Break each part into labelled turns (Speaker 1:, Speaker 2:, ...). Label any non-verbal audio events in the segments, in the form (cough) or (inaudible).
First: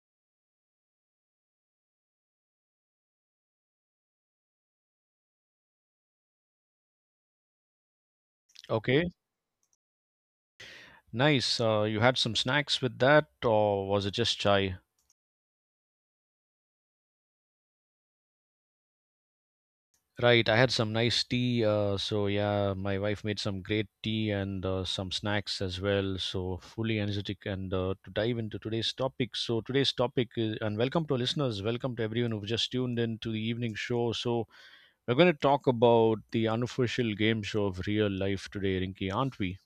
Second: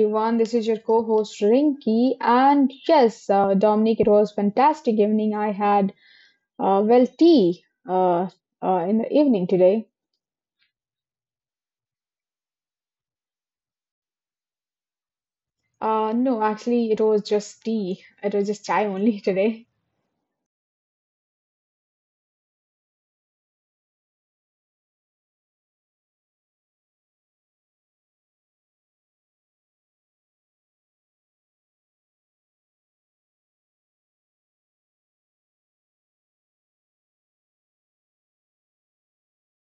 Speaker 1: everyone. This is your co host, Rinky. And yes, Dominic, it was fantastic evening. I had, well, tea uh, in
Speaker 2: Okay,
Speaker 1: the evening today.
Speaker 2: nice. You had some snacks with that, or was it just chai?
Speaker 1: No, actually, it was just tea. It was just chai only (laughs) today.
Speaker 2: Right, I had some nice tea. So yeah, my wife made some great tea and some snacks as well. So fully energetic and to dive into today's topic. So today's topic is, and welcome to our listeners. Welcome to everyone who've just tuned in to the evening show. So we're going to talk about the unofficial game show of real life today, Rinky, aren't we?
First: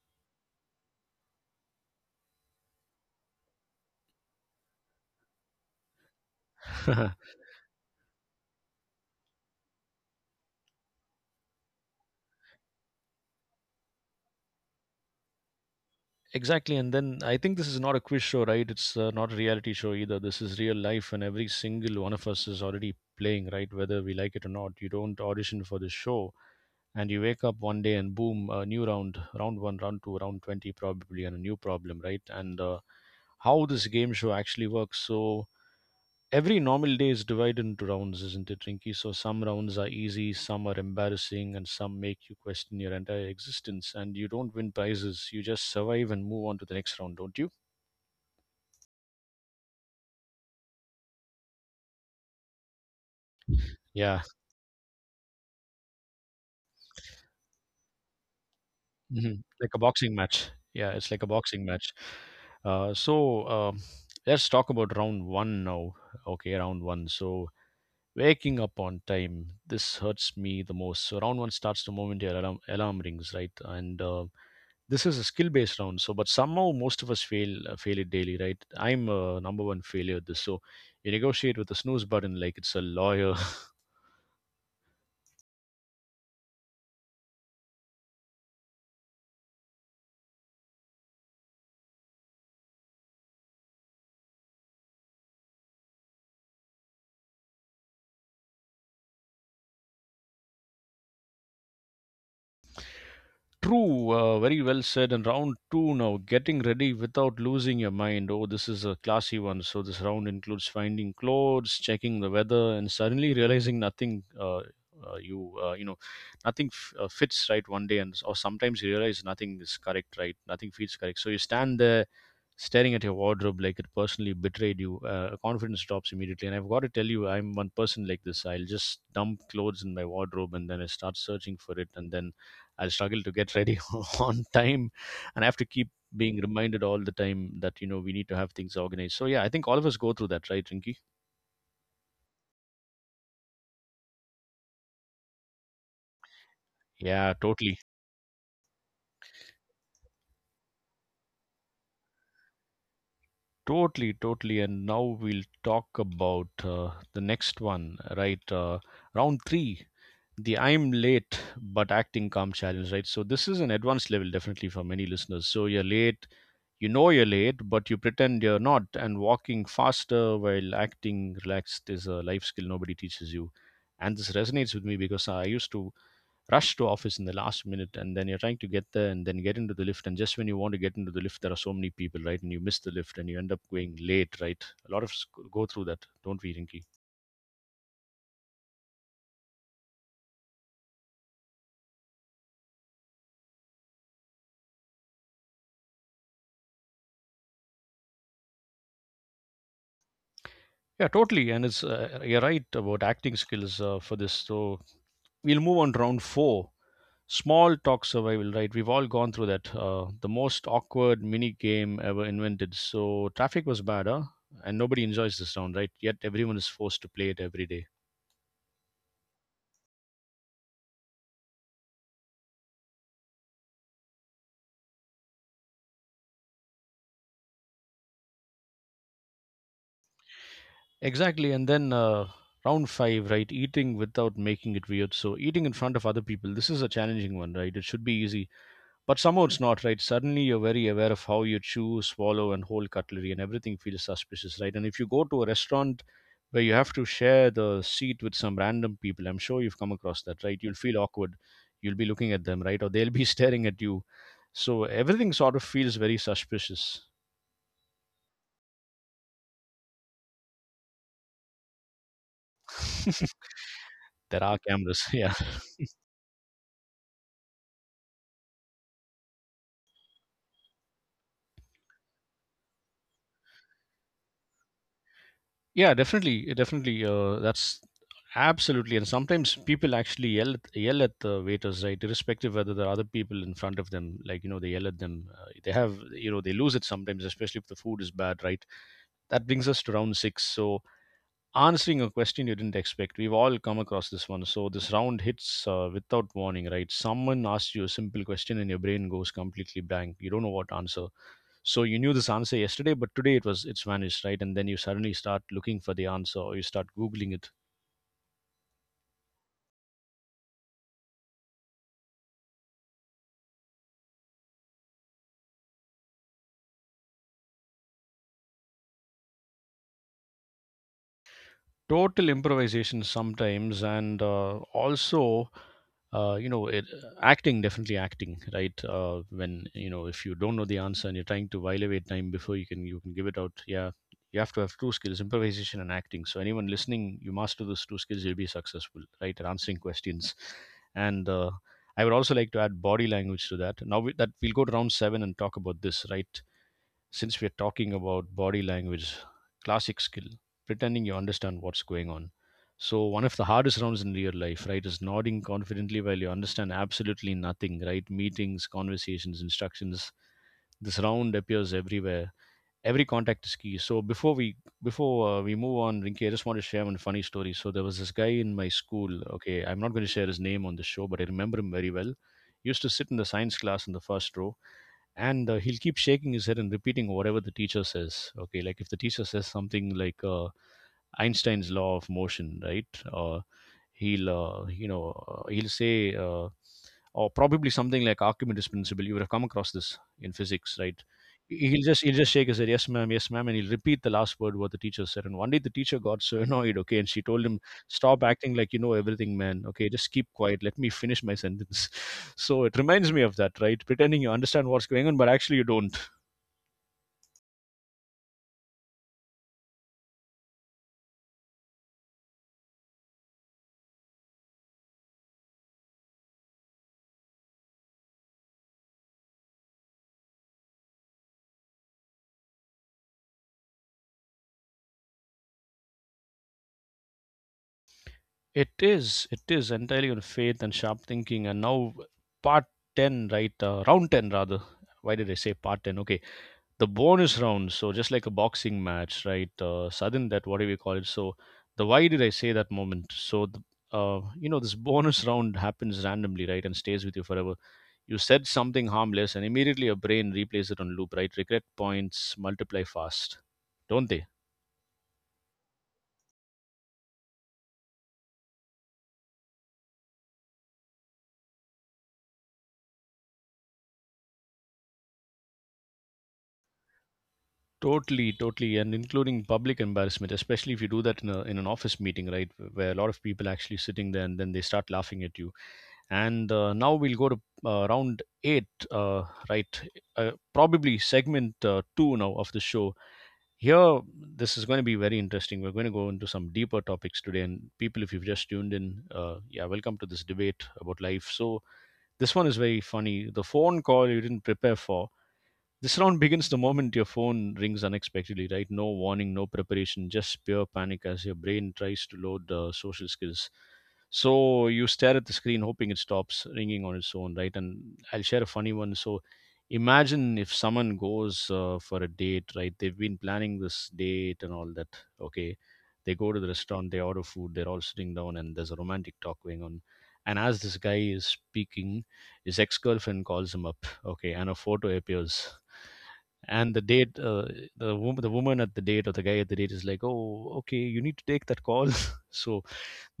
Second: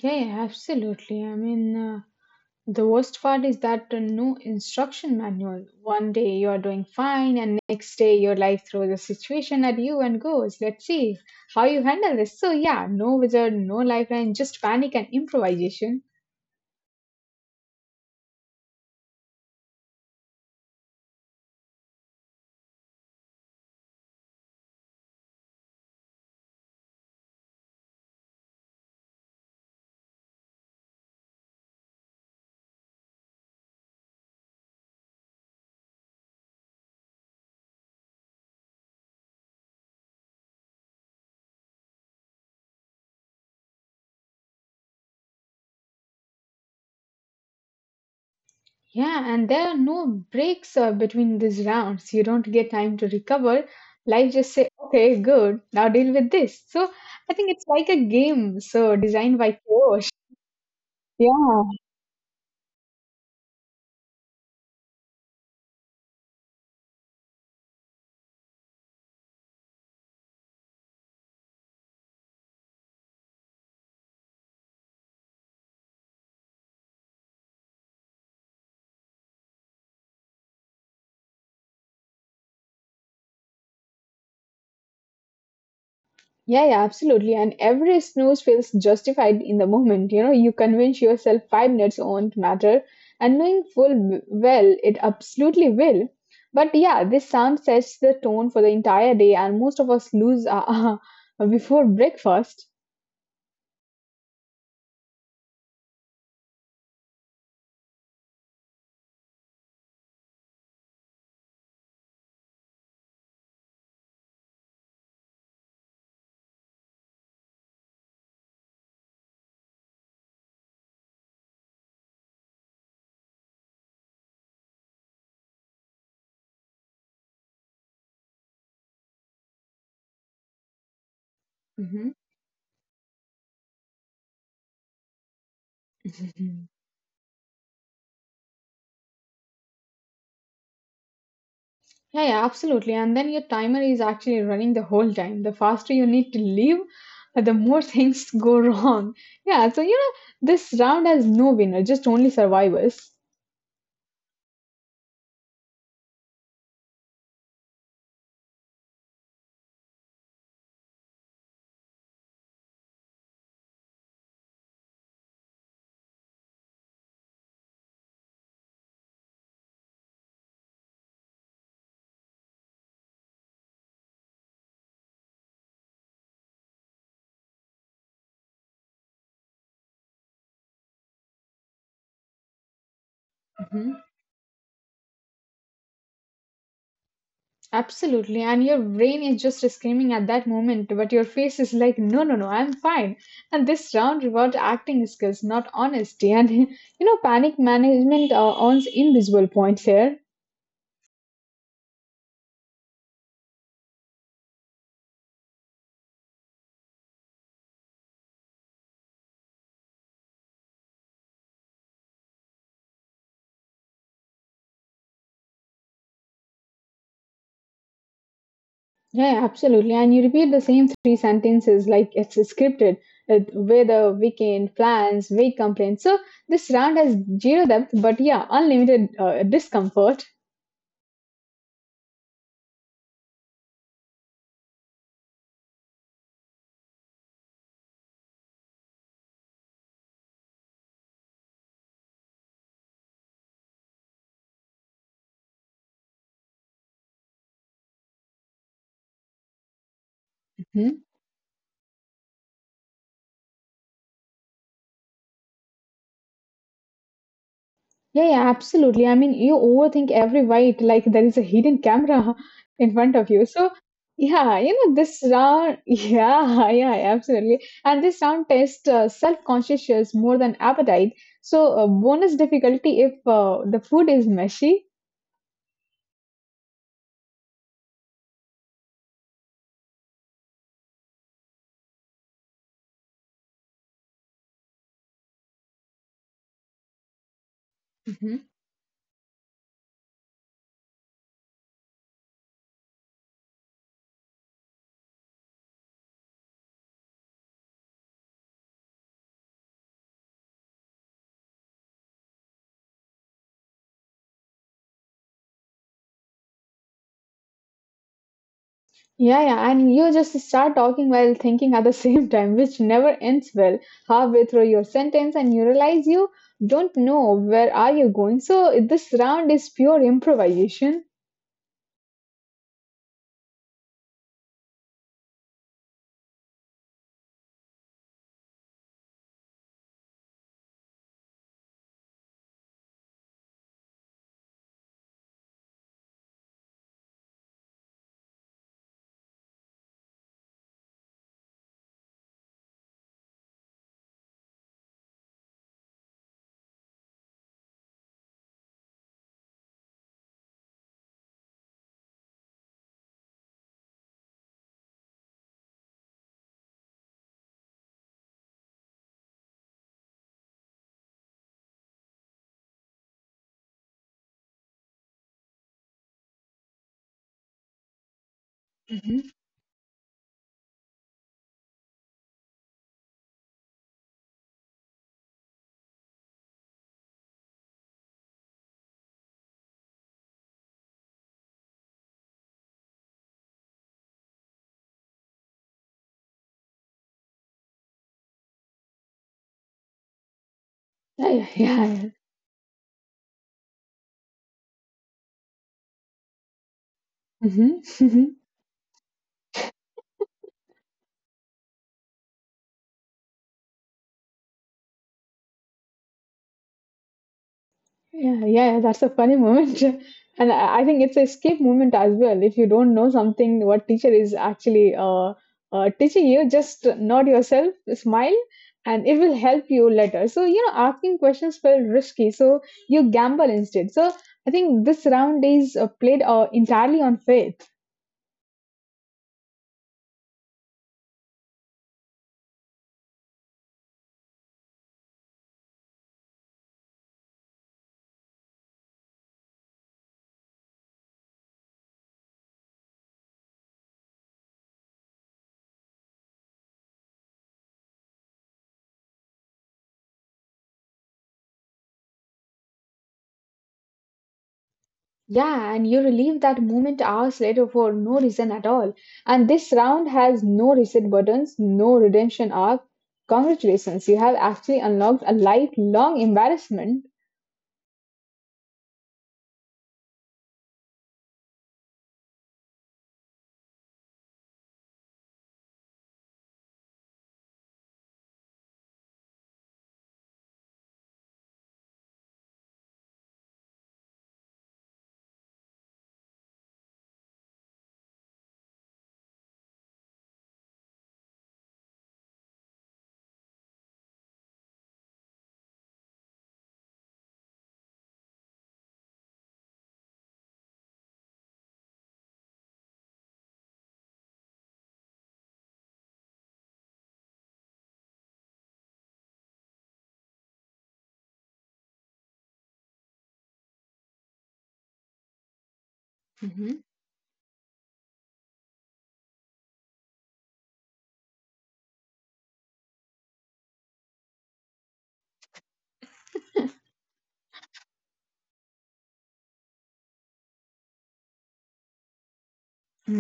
Speaker 1: Yeah, yeah, absolutely. I mean, the worst part is that there no instruction manual. One day you are doing fine, and next day your life throws a situation at you and goes, "Let's see how you handle this." So yeah, no wizard, no lifeline, just panic and improvisation.
Speaker 2: (laughs) Exactly. And then I think this is not a quiz show, right? It's not a reality show either. This is real life, and every single one of us is already playing, right? Whether we like it or not. You don't audition for this show, and you wake up one day and boom, a new round, round one, round two, round 20, probably, and a new problem, right? And How this game show actually works. So, every normal day is divided into rounds, isn't it, Rinky? So some rounds are easy, some are embarrassing, and some make you question your entire existence. And you don't win prizes; you just survive and move on to the next round, don't you?
Speaker 1: Yeah, and there are no breaks between these rounds. You don't get time to recover.
Speaker 2: Yeah,
Speaker 1: Life just say, "Okay, good. Now deal with this." So I think it's like a game, so designed
Speaker 2: hmm.
Speaker 1: by
Speaker 2: (laughs) Like a
Speaker 1: chaos.
Speaker 2: boxing match. Yeah, it's like a boxing
Speaker 1: Yeah.
Speaker 2: match. So let's talk about round one now. Okay, round one. So waking up on time. This hurts me the most. So round one starts the moment your alarm rings, right? And This is a skill based round, so but somehow most of us fail, fail it daily, right? I'm a number one failure at this. So you negotiate with the snooze button like it's a lawyer. (laughs)
Speaker 1: Yeah, yeah, absolutely. And every snooze feels justified in the moment. You know, you convince yourself 5 minutes won't matter, and knowing full well it absolutely will. But yeah, this sound sets the tone for the entire day, and most of us lose (laughs) before breakfast.
Speaker 2: True. Very well said. And round two now, getting ready without losing your mind. Oh, this is a classy one. So this round includes finding clothes, checking the weather, and suddenly realizing nothing you you know nothing f- fits right one day. And or sometimes you realize nothing is correct, right? Nothing feels correct. So you stand there staring at your wardrobe like it personally betrayed you. Confidence drops immediately, and I've got to tell you, I'm one person like this. I'll just dump clothes in my wardrobe and then I start searching for it,
Speaker 1: Hmm.
Speaker 2: and then I'll struggle to get ready (laughs) on time. And I have to keep being
Speaker 1: (laughs)
Speaker 2: reminded all the time that, you know, we need to have things organized. So yeah, I think all of us go through that, right, Rinky?
Speaker 1: Yeah, yeah, absolutely. And then your timer is actually running the whole time. The faster you need to leave,
Speaker 2: Yeah,
Speaker 1: the more (laughs)
Speaker 2: totally
Speaker 1: things go wrong. Yeah, so you know, this round has no winner, just only survivors.
Speaker 2: totally totally And now we'll talk about the next one, right? Round 3, the I'm late but acting calm challenge, right? So this is an advanced level definitely for many listeners. So you're late, you know you're late, but you pretend you're not, and walking faster while acting relaxed is a life skill nobody teaches you. And this resonates with me because I used to rush to office in the last minute, and then you're trying to get there and then get into the lift, and just when you want to get into the lift there are so many people, right? And you miss the lift and you end up going late, right? A lot of us go through that, don't we, Rinky?
Speaker 1: Absolutely. And your brain is just screaming at that moment, but your face is like, no, no, no, I'm fine. And this round reward acting skills, not honesty. And, (laughs) you know, panic management earns invisible points here.
Speaker 2: Yeah, totally. And it's you're right about acting skills for this. So we'll move on to round four. Small talk survival, right? We've all gone through that. The most awkward mini game ever invented. So traffic was bad, huh? And nobody enjoys this round, right? Yet everyone is forced to play it every day.
Speaker 1: Yeah, absolutely. And you repeat the same three sentences like it's scripted with weather, weekend, plans, vague complaints. So this round has zero depth, but yeah, unlimited discomfort.
Speaker 2: Exactly. And then Round five, right? Eating without making it weird. So eating in front of other people. This is a challenging one, right? It should be easy, but somehow it's not, right? Suddenly you're very aware of how you chew, swallow, and hold cutlery, and everything feels suspicious, right? And if you go to a restaurant where you have to share the seat with some random people, I'm sure you've come across that, right? You'll
Speaker 1: Hmm?
Speaker 2: feel awkward. You'll be looking at them, right? Or they'll be (laughs) staring at you. So everything sort of feels very suspicious.
Speaker 1: Yeah, yeah, absolutely. I mean, you overthink every bite, like there is a hidden camera (laughs) in front of you. So,
Speaker 2: (laughs) There
Speaker 1: yeah,
Speaker 2: are
Speaker 1: you know,
Speaker 2: cameras, (laughs)
Speaker 1: this
Speaker 2: yeah.
Speaker 1: round, (laughs) yeah, yeah, absolutely. And this round tests self-consciousness more than appetite. So, bonus difficulty if the food is messy.
Speaker 2: Yeah, definitely, definitely. That's absolutely. And sometimes people actually yell at the waiters, right? Irrespective whether there are other people in front of them, like, you know, they yell at them. They have, you know, they lose it sometimes, especially if the food is
Speaker 1: Hmm.
Speaker 2: bad, right? That brings us to round six. So answering a question you didn't expect, we've all come across this one. So this round hits without warning, right? Someone asks you a simple question, and your brain goes completely blank. You don't know what to answer. So you knew this answer yesterday, but today it's vanished, right? And then you suddenly start looking for the answer, or you start googling it.
Speaker 1: Yeah, yeah, and you just start talking while thinking at the (laughs) same time, which never ends well. Halfway through your sentence, and you realize you don't know where are you going. So, this round is pure improvisation.
Speaker 2: Total improvisation sometimes, and also, you know it, acting, definitely acting, right? When you, know, if you don't know the answer and you're trying to while away time before you can give it out, yeah, you have to have two skills: improvisation and acting. So anyone listening, you master those two skills, you'll be successful, right, at answering questions. And I would also like to add body language to that. Now that we'll go to round 7 and talk about this, right? Since we're talking about body language, classic skill, pretending you understand what's going on. So, one of the hardest rounds in real life, right, is nodding confidently while you understand absolutely nothing, right? Meetings, conversations, instructions. This round appears everywhere. Every contact is key. So, before we move on, Rinki, I just want to share one funny story. So, there was this guy in my school. Okay, I'm not going to share his name on the show, but I remember him very well. He used to sit in the science class in the first row, and he'll keep shaking his head and repeating whatever the teacher says. Okay, like if the teacher says something like, Einstein's law of motion, right? Or he'll you know he'll say or probably something like Archimedes' principle. You would have come across this in physics, right?
Speaker 1: (laughs) Yeah, yeah,
Speaker 2: He'll
Speaker 1: yeah.
Speaker 2: just he'll just shake his head, yes ma'am, and he'll repeat the last word what the teacher said. And one day the teacher got so (laughs) annoyed, okay, and she told him,
Speaker 1: Hmm.
Speaker 2: "Stop
Speaker 1: Hmm.
Speaker 2: acting like you know everything, man. Okay, just keep quiet. Let me finish my sentence." (laughs) So it reminds me of that, right? Pretending you understand what's going on, but actually you don't.
Speaker 1: Yeah, yeah, yeah, that's a funny moment. (laughs) And I think it's a escape moment as well. If you don't know something, what teacher is actually teaching you, just nod yourself, smile, and it will help you later. So, you know, asking questions felt risky. So, you gamble instead. So, I think this round is played entirely on faith.
Speaker 2: It is. It is entirely on faith and sharp thinking. And now, part 10, right? Round 10, rather. Why did I say part 10? Okay. The bonus round. So, just like a boxing match, right? Sudden that, whatever you call it. So, the why did I say that moment? So, the, you know, this bonus round happens randomly, right? And stays with you forever. You said something harmless, and immediately your brain replays it on loop, right? Regret points multiply fast, don't they?
Speaker 1: Yeah, and you relive that moment hours later for no reason at all. And this round has no reset buttons, no redemption arc. Congratulations, you have actually unlocked a lifelong embarrassment.
Speaker 2: Totally, totally, and including public embarrassment, especially if you do that in, a, in an office meeting, right, where a lot of people actually sitting there and then they start laughing at you. And Now we'll go to round eight, uh, right? Probably segment two now of the show. Here, this is going to be very interesting. We're going to go into some deeper topics today. And people, if you've just tuned in, yeah, welcome to this debate about life. So this one is very funny. The phone call you didn't prepare for. This round begins the moment your phone rings unexpectedly, right? No warning, no preparation, just pure panic as your brain tries to load the social skills. So you stare at the screen, hoping it stops ringing on its own, right? And I'll share a funny one. So imagine if someone goes for a date, right? They've been planning this date and all that. Okay. They go to the
Speaker 1: Mhm.
Speaker 2: restaurant, they order food, they're all sitting down, and there's a romantic talk going on. And as this guy is speaking, his ex girlfriend calls him up, okay, and a photo appears and
Speaker 1: (laughs)
Speaker 2: the woman at the date or the guy at the date is like, oh, okay, you need to take that call. (laughs) So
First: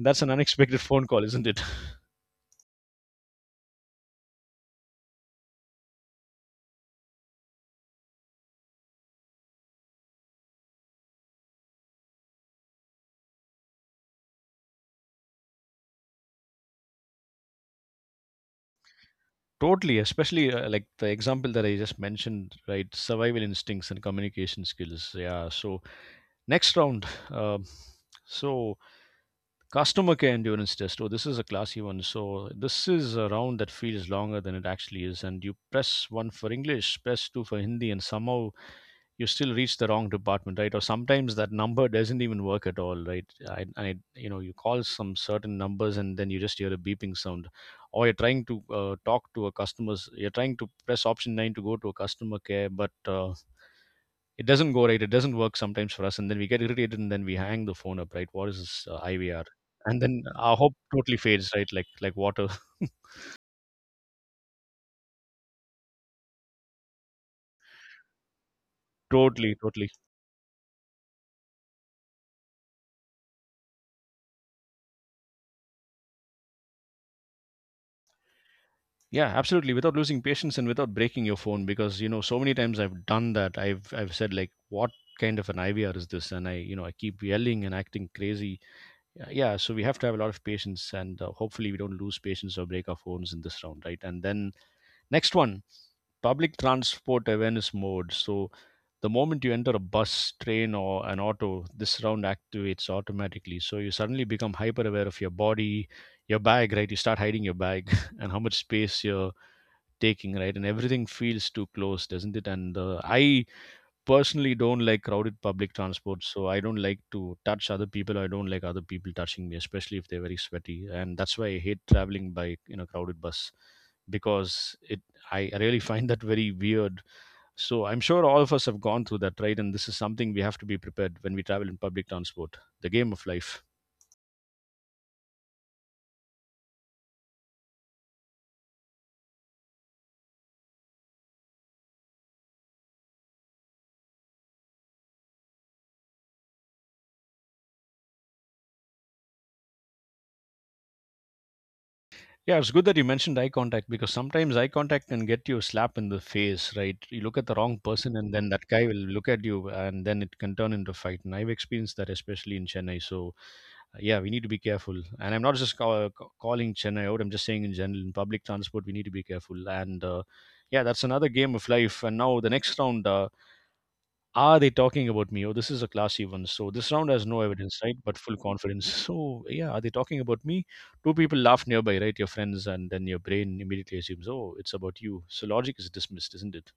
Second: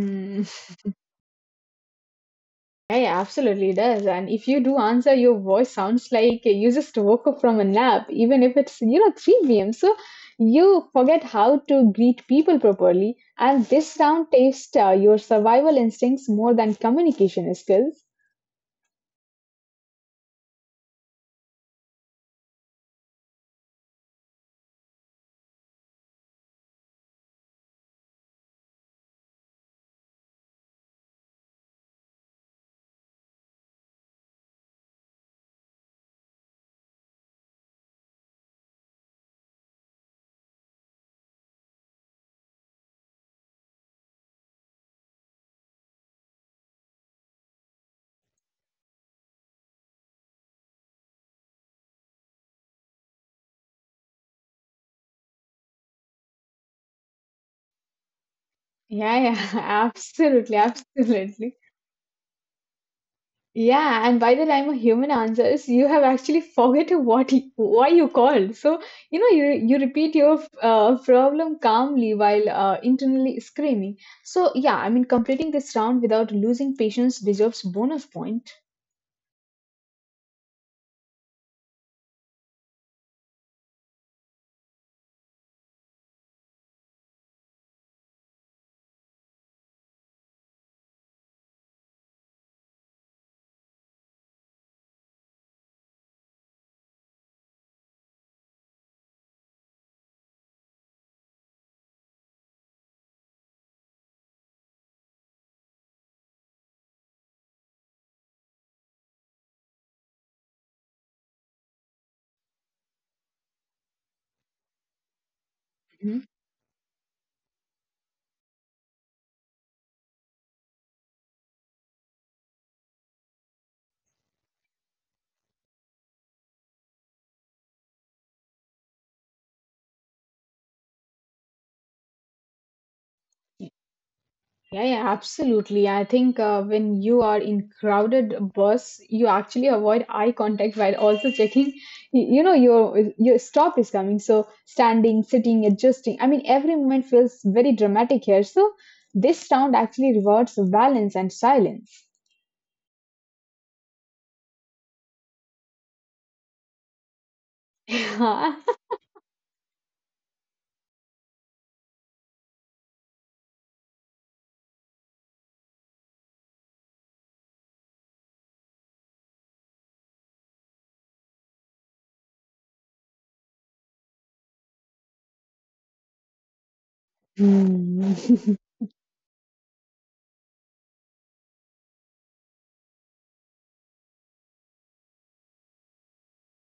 Speaker 2: that's an unexpected phone call, isn't it?
Speaker 1: Yeah, yeah, absolutely it does. And if you do answer, your voice sounds like you just woke up from a nap, even if it's, you know, 3 p.m. So you forget how to greet people properly. And this round tests your survival instincts more than communication skills.
Speaker 2: (laughs) Totally, especially like the example that I just mentioned, right? Survival instincts and communication skills, yeah. So next round. (laughs) um, so customer care endurance test. Oh, this is a classy one. So this is a round that feels longer than it actually is, and you press one for English, press two for Hindi, and somehow you still reach the wrong department, right? Or sometimes that number doesn't even work at all, right? I you know, you call some certain numbers and then you just hear a beeping sound. Or you're trying to talk to a customer's, you're trying to press option 9 to go to a customer care, but it doesn't go, right? It doesn't work sometimes for us, and then we get irritated and then we hang the phone up, right? What is this
Speaker 1: Yeah,
Speaker 2: IVR?
Speaker 1: yeah, (laughs)
Speaker 2: And then
Speaker 1: absolutely,
Speaker 2: our hope totally fades,
Speaker 1: absolutely.
Speaker 2: right? Like water. (laughs)
Speaker 1: Yeah, and by the time a human answers, you have actually forgotten why you called. So, you know,
Speaker 2: Totally,
Speaker 1: you
Speaker 2: totally.
Speaker 1: repeat your problem calmly while internally screaming. So, yeah, I mean, completing this round without losing patience deserves bonus point.
Speaker 2: Yeah, absolutely. Without losing patience and without breaking your phone, because you know, so many times I've done that. I've said like, what kind of an IVR is this? And I, you know, I keep yelling and acting crazy. Yeah, yeah, so we have to have a lot of patience, and hopefully we don't lose patience or break our phones in this round, right? And then next one, public transport awareness mode. So the moment you enter a bus, train, or an auto, this round activates automatically. So you suddenly become hyper aware of your body, your bag, right? You start hiding your bag (laughs) and how much space your taking, right? And everything feels too close, doesn't it? And I personally don't like crowded public
Speaker 1: Mhm.
Speaker 2: transport, so I don't like to touch other people. I don't like other people touching me, especially if they're very sweaty. And that's why I hate traveling by, you know, crowded bus, because it, I really find that very weird. So I'm sure all of us have gone through that, right? And this is something we have to be prepared when we travel in public transport. The game of life.
Speaker 1: Yeah, yeah, absolutely. I think when you are in crowded bus, you actually avoid eye contact while also checking. You know, your stop is coming. So standing, sitting, adjusting. I mean, every moment feels very dramatic here. So this sound actually rewards balance and silence.
Speaker 2: Yeah, it's good that you mentioned eye contact, because sometimes eye contact can get you a slap in the face, right? You look at the wrong person and then that
Speaker 1: (laughs)
Speaker 2: guy will look at you and then it can turn into a fight. And I've experienced that, especially in Chennai. So, yeah, we need to be careful. And I'm not just calling Chennai out, I'm just saying in general, in public transport, we need to be careful. And yeah, that's another game of life. And now the next round, are they talking about me? Oh, this is a classy one. So this round has no evidence, right?
Speaker 1: Hmm.
Speaker 2: But full
Speaker 1: (laughs)
Speaker 2: confidence. (laughs) So yeah, are they talking about me? Two people laugh nearby, right? Your friends, and then your brain immediately assumes, oh, it's about you. So logic is dismissed, isn't it?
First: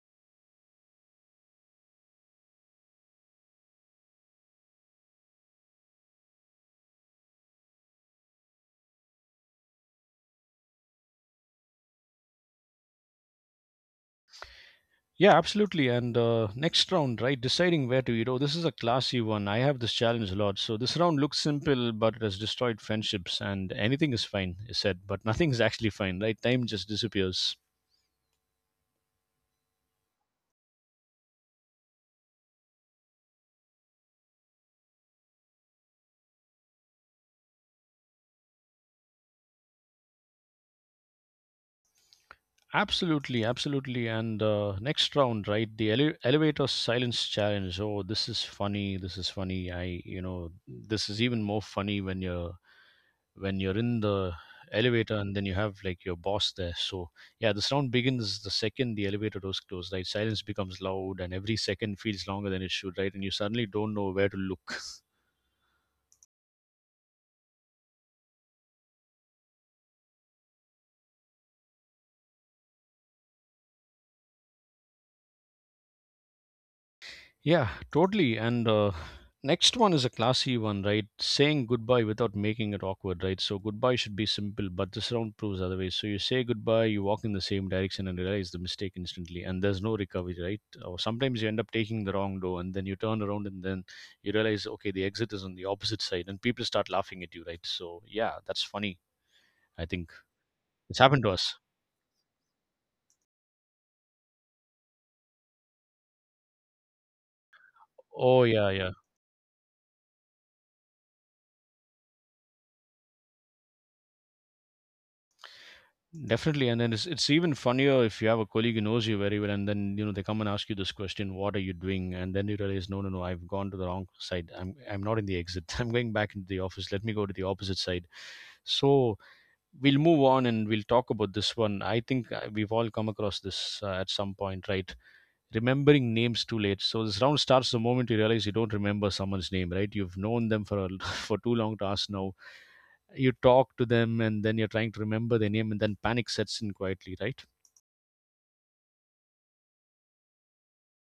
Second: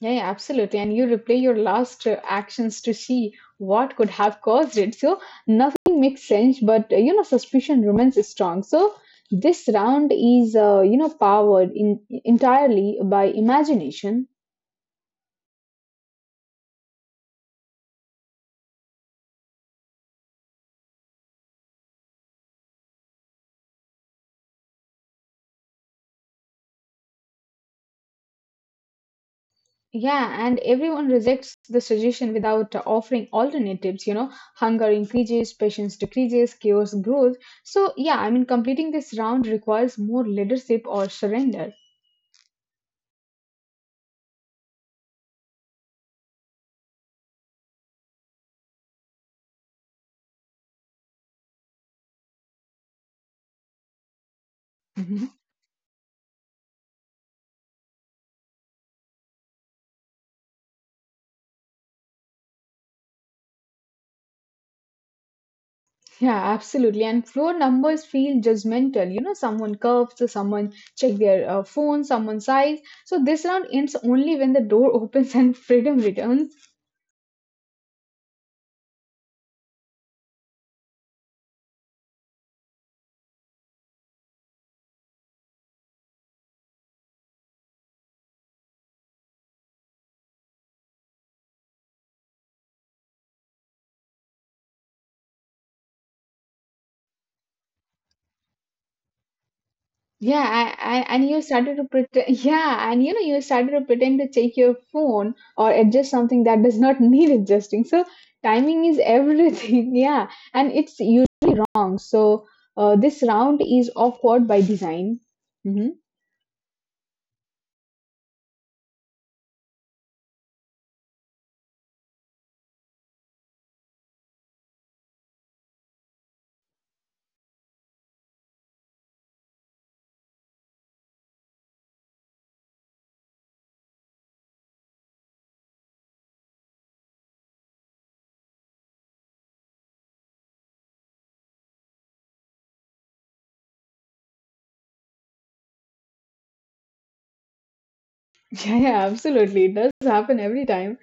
Speaker 1: Yeah, yeah, absolutely. And you replay your last actions to see what could have caused it. So nothing makes sense, but suspicion remains strong. So this round is, powered in entirely by imagination.
Speaker 2: Yeah, absolutely. And next round, right? Deciding where to eat. Oh, this is a classy one. I have this challenge a lot. So this round looks simple, but it has destroyed friendships, and anything is fine, is said, but (laughs) nothing is actually fine, right? Time just disappears.
Speaker 1: Yeah, and everyone rejects the suggestion without offering alternatives. You know, hunger increases, patience decreases, chaos grows. So yeah, I mean, completing this round requires more leadership or surrender.
Speaker 2: Absolutely, absolutely. And next round, right? The elevator silence challenge. Oh, this is funny. This is funny. I, you know, this is even more funny when you're in the elevator and
Speaker 1: Mhm.
Speaker 2: then you have like your boss there. So yeah, this round begins the second the elevator doors close, right? Silence becomes loud, and every second feels longer than it should, right? And you suddenly don't know where to look.
Speaker 1: Yeah, absolutely. And floor numbers feel judgmental. You know, someone curves, so someone check their phone, someone sighs. So this round ends only when the door (laughs) opens and freedom returns.
Speaker 2: Yeah, totally. And next one is a classy one, right? Saying goodbye without making it awkward, right? So goodbye should be simple, but this round proves otherwise. So you say goodbye, you walk in the same direction and realize the mistake instantly, and there's no recovery, right? Or sometimes you end up taking the wrong door, and then you turn around and then you realize, okay, the exit is on the opposite side, and people start laughing at you, right? So yeah, that's funny. I think
Speaker 1: Yeah,
Speaker 2: it's
Speaker 1: and
Speaker 2: happened to
Speaker 1: you
Speaker 2: us.
Speaker 1: started to pretend. (laughs) Yeah, and you know, you started to pretend to check your phone or adjust something that does not (laughs) need adjusting. So
Speaker 2: Oh yeah,
Speaker 1: timing is
Speaker 2: yeah.
Speaker 1: everything. (laughs) Yeah, and it's usually wrong. So this round is awkward by design. Hmm. (laughs)
Speaker 2: Definitely, and then it's even funnier if you have a colleague who knows you very well, and then you know they come and ask you this question, "What are you doing?" And then you realize, no, no, no, I've gone to the wrong side. I'm not in the exit. (laughs) I'm going back into the office. Let me go to the opposite side. So we'll move on and we'll talk about this one. I think we've all come across this at some point, right? Remembering names too late. So this round starts the moment you realize you don't remember someone's name, right? You've known them for a, (laughs) for too long to ask now. You talk to them and then you're trying to remember their name and then panic sets in quietly, right?
Speaker 1: Yeah, yeah, absolutely. It does happen every time.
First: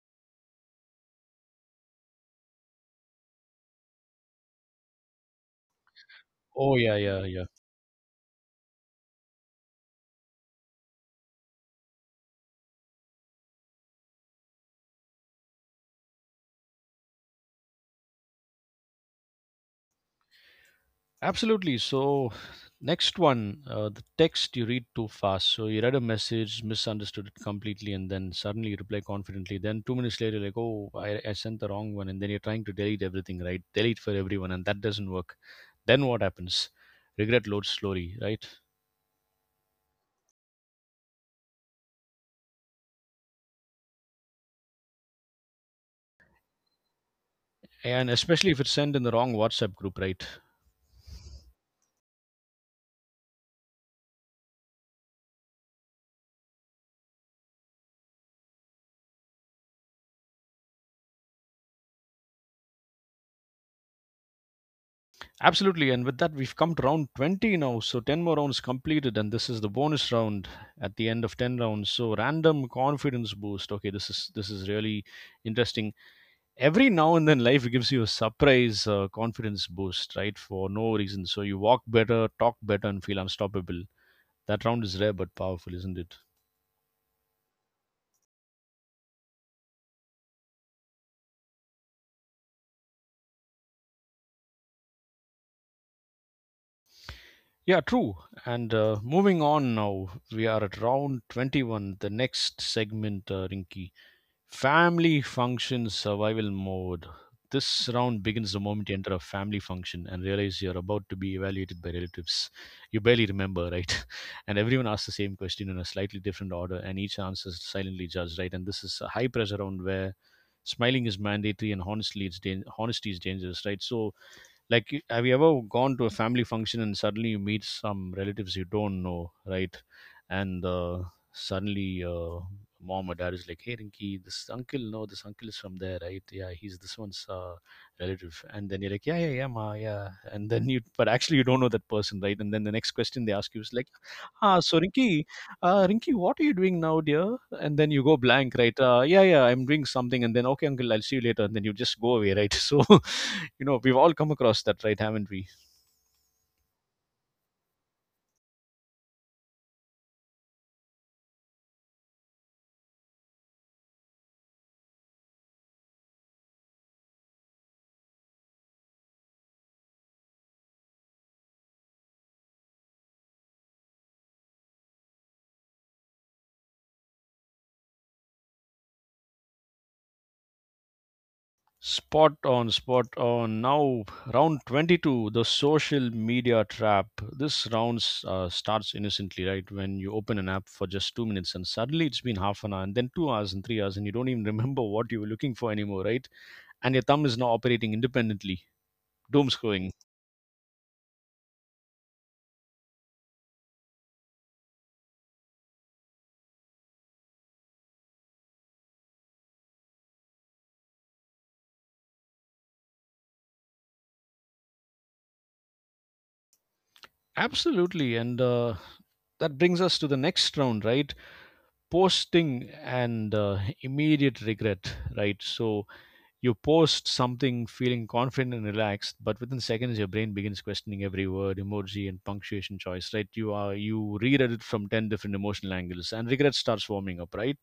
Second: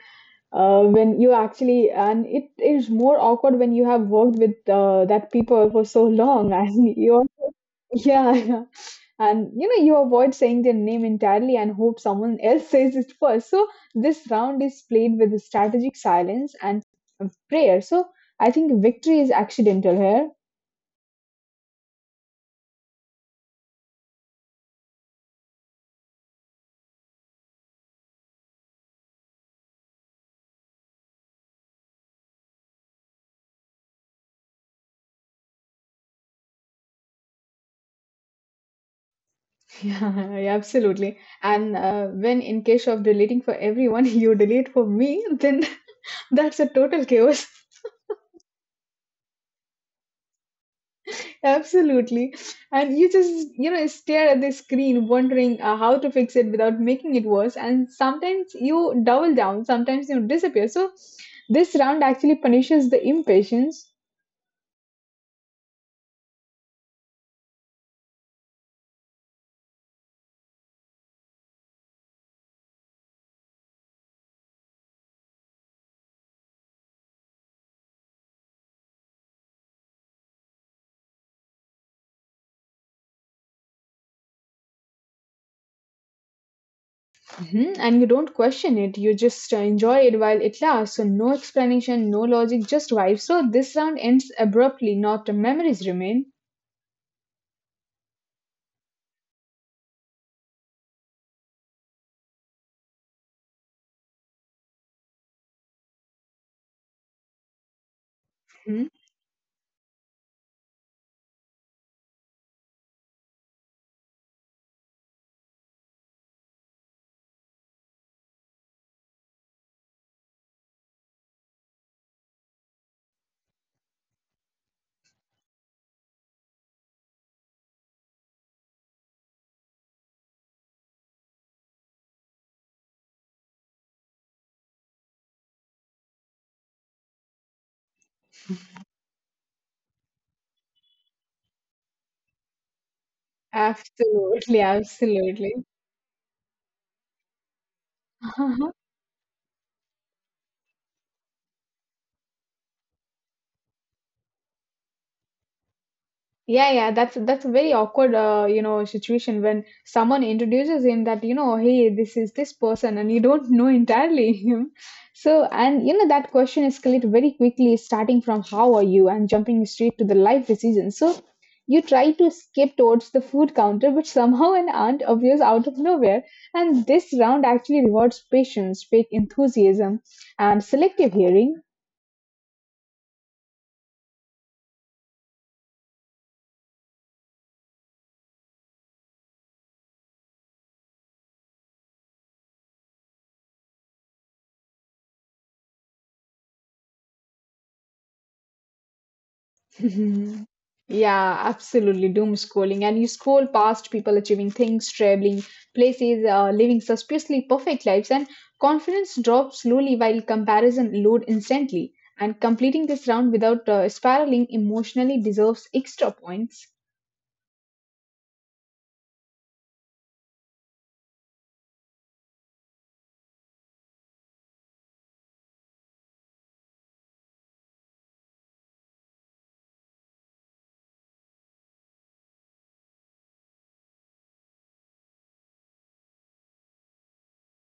Speaker 1: When you actually and it is more awkward when you have worked with that people for so long (laughs)
Speaker 2: Oh, yeah,
Speaker 1: and
Speaker 2: yeah,
Speaker 1: you're
Speaker 2: yeah.
Speaker 1: yeah, yeah, and you know you avoid saying their name entirely and hope someone else says it first. So this round is played with strategic silence and prayer. So I think victory is accidental here.
Speaker 2: Absolutely. So, next one, the text you read too fast. So, you read a message, misunderstood it completely, and then suddenly you reply confidently. Then, 2 minutes later, like, oh, I sent the wrong one. And then you're trying to delete everything, right? Delete for everyone, and that doesn't work. Then, what happens? Regret loads slowly, right?
Speaker 1: (laughs) Yeah, yeah, absolutely. And when in case of deleting for everyone (laughs) you delete for me then (laughs) that's a total chaos.
Speaker 2: And especially if it's sent in the wrong WhatsApp group, right?
Speaker 1: Absolutely. And you just, you know, stare at the screen wondering how to fix it without making it worse. And sometimes you double down, sometimes you disappear. So this round actually punishes the impatience.
Speaker 2: Absolutely, and with that, we've come to round 20 now. So, 10 more rounds completed, and this is the bonus round at the end of 10 rounds. So, random confidence boost. Okay, this is really interesting. Every now and then, life gives you a surprise confidence boost, right? For no reason. So, you walk better, talk better, and feel unstoppable. That round is rare but powerful, isn't it?
Speaker 1: Mhm. And you don't question it, you just enjoy it while it lasts. So, no explanation, no logic, just vibes. So, this round ends abruptly, not memories remain.
Speaker 2: Yeah, true. And moving on now, we are at round 21, the next segment, Rinky. Family function survival mode. This round begins the
Speaker 1: Mhm.
Speaker 2: moment you enter a family function and realize you're about to be evaluated by relatives. You barely remember, right? (laughs) And everyone asks the same question in a slightly different order, and each answer is silently judged, right? And this is a high pressure round where smiling is mandatory and honestly, it's honesty is dangerous, right? So like have you ever gone to a family function and suddenly you meet some relatives you don't know, right? And suddenly mom or dad is like, hey Rinky, this uncle, no, this uncle is from there, right? Yeah, he's this one's relative. And then you're like, yeah yeah yeah, ma, yeah. And then you, but actually you don't know that person, right? And then the next question they ask you is like, ah,
Speaker 1: Absolutely,
Speaker 2: so Rinky,
Speaker 1: absolutely.
Speaker 2: Rinky, what are you doing now, dear? And then you go blank, right?
Speaker 1: (laughs)
Speaker 2: Yeah, yeah, I'm doing something. And then, okay, uncle, I'll see you later. And then you just go away, right? (laughs) So (laughs) you know, we've all come across that, right, haven't we?
Speaker 1: Yeah, yeah, that's a very awkward, situation when someone introduces him that, hey, this is this person, and you don't know entirely (laughs) him. So, and you know, that question escalates very quickly, starting from how are you and jumping straight to the life decision. So, you try to skip towards the food counter, but somehow an aunt appears out of nowhere. And this round actually rewards patience, fake enthusiasm, and selective hearing.
Speaker 2: Spot on, spot on. Now round 22, the social media trap. This round starts innocently, right, when you open an app for just 2 minutes and suddenly it's been half an hour, and then 2 hours and 3 hours, and you don't even (laughs) remember what you were looking for anymore, right? And your thumb is now operating independently, doom
Speaker 1: (laughs)
Speaker 2: scrolling.
Speaker 1: Mhm. Yeah, absolutely. Doom scrolling. And you scroll past people achieving things, traveling places, living suspiciously perfect lives, and confidence drops slowly while comparison load instantly. And completing this round without spiraling emotionally deserves extra points.
Speaker 2: Absolutely. And that brings us to the next round, right? Posting and immediate regret, right? So you post something feeling confident and relaxed, but within seconds your brain begins questioning every word, emoji, and punctuation choice, right? You reread it from 10 different emotional angles, and regret starts warming up, right?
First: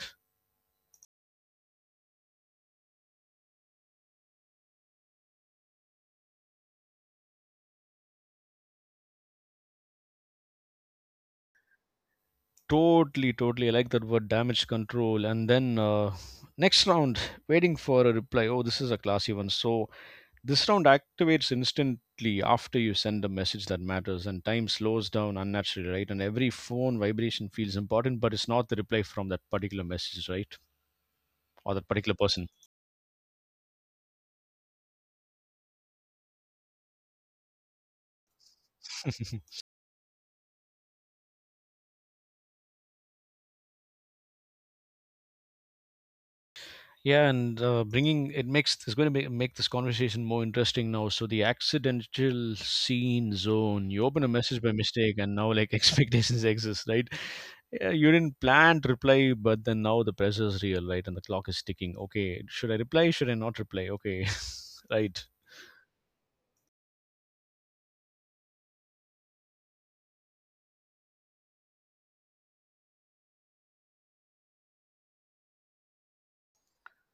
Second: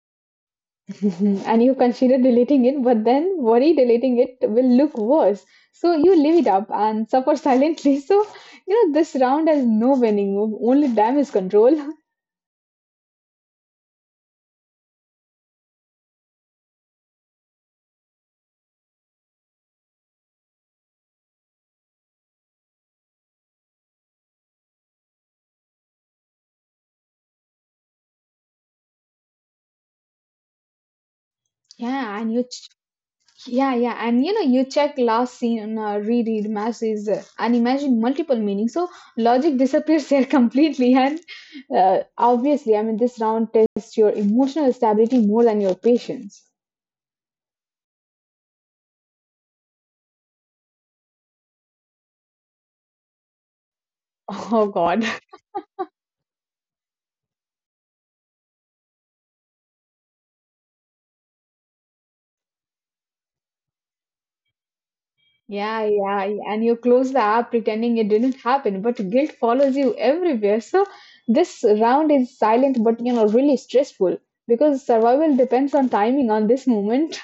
Speaker 1: (laughs) Mhm. And you consider deleting it, but then worry deleting it will look worse. So you leave it up and suffer (laughs) silently. So, you know, this round has no winning move, only damage control. (laughs)
Speaker 2: Totally, totally. I like that word, damage control. And then next round, waiting for a reply. Oh, this is a classy one. So this round activates instantly after you send a message that matters, and time slows down unnaturally, right? And every phone vibration feels important, but it's not the reply from that particular message, right? Or that particular
Speaker 1: Yeah, and you
Speaker 2: person.
Speaker 1: yeah, yeah, and you know, you check last scene, reread masses, and imagine multiple meanings. So logic disappears there (laughs) completely, and obviously, I mean, this round tests your emotional stability more than your patience. (laughs)
Speaker 2: Yeah, and bringing it makes it's going to make, make this conversation more interesting now. So the accidental scene zone, you open a
Speaker 1: Oh
Speaker 2: message by
Speaker 1: God.
Speaker 2: mistake, and now like (laughs) expectations exist, right? Yeah, you didn't plan to reply, but then now the pressure is real, right? And the clock is ticking. Okay, should I reply? Should I not reply? Okay, (laughs) right.
Speaker 1: Yeah, yeah, yeah, and you close the app pretending it didn't happen, but guilt follows you everywhere. So this round is silent, but you know, really stressful because survival depends on timing on this moment.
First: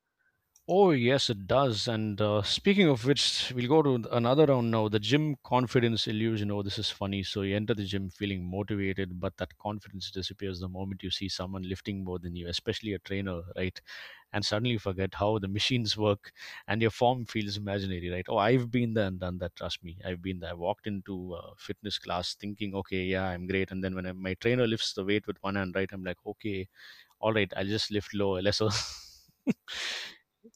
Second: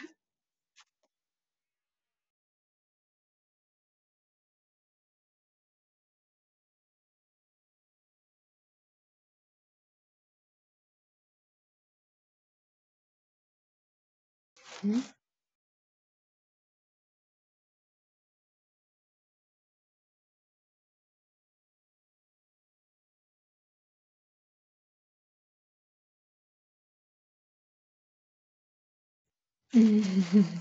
Speaker 2: Oh, yes, it does. And speaking of which, we'll go to another round now, the gym confidence illusion. Oh, this is funny. So, you enter the gym feeling motivated, but that confidence disappears the moment you see someone lifting more than you, especially a trainer, right? And suddenly you forget how the machines (laughs) work and your form feels imaginary, right? Oh, I've been there and done that. Trust me. I've been there. I walked into a fitness class thinking, okay, yeah, I'm great. And then when I, my trainer lifts the weight with one hand, right, I'm like, okay, all right, I'll just lift low, lesser. (laughs)
Speaker 1: (laughs)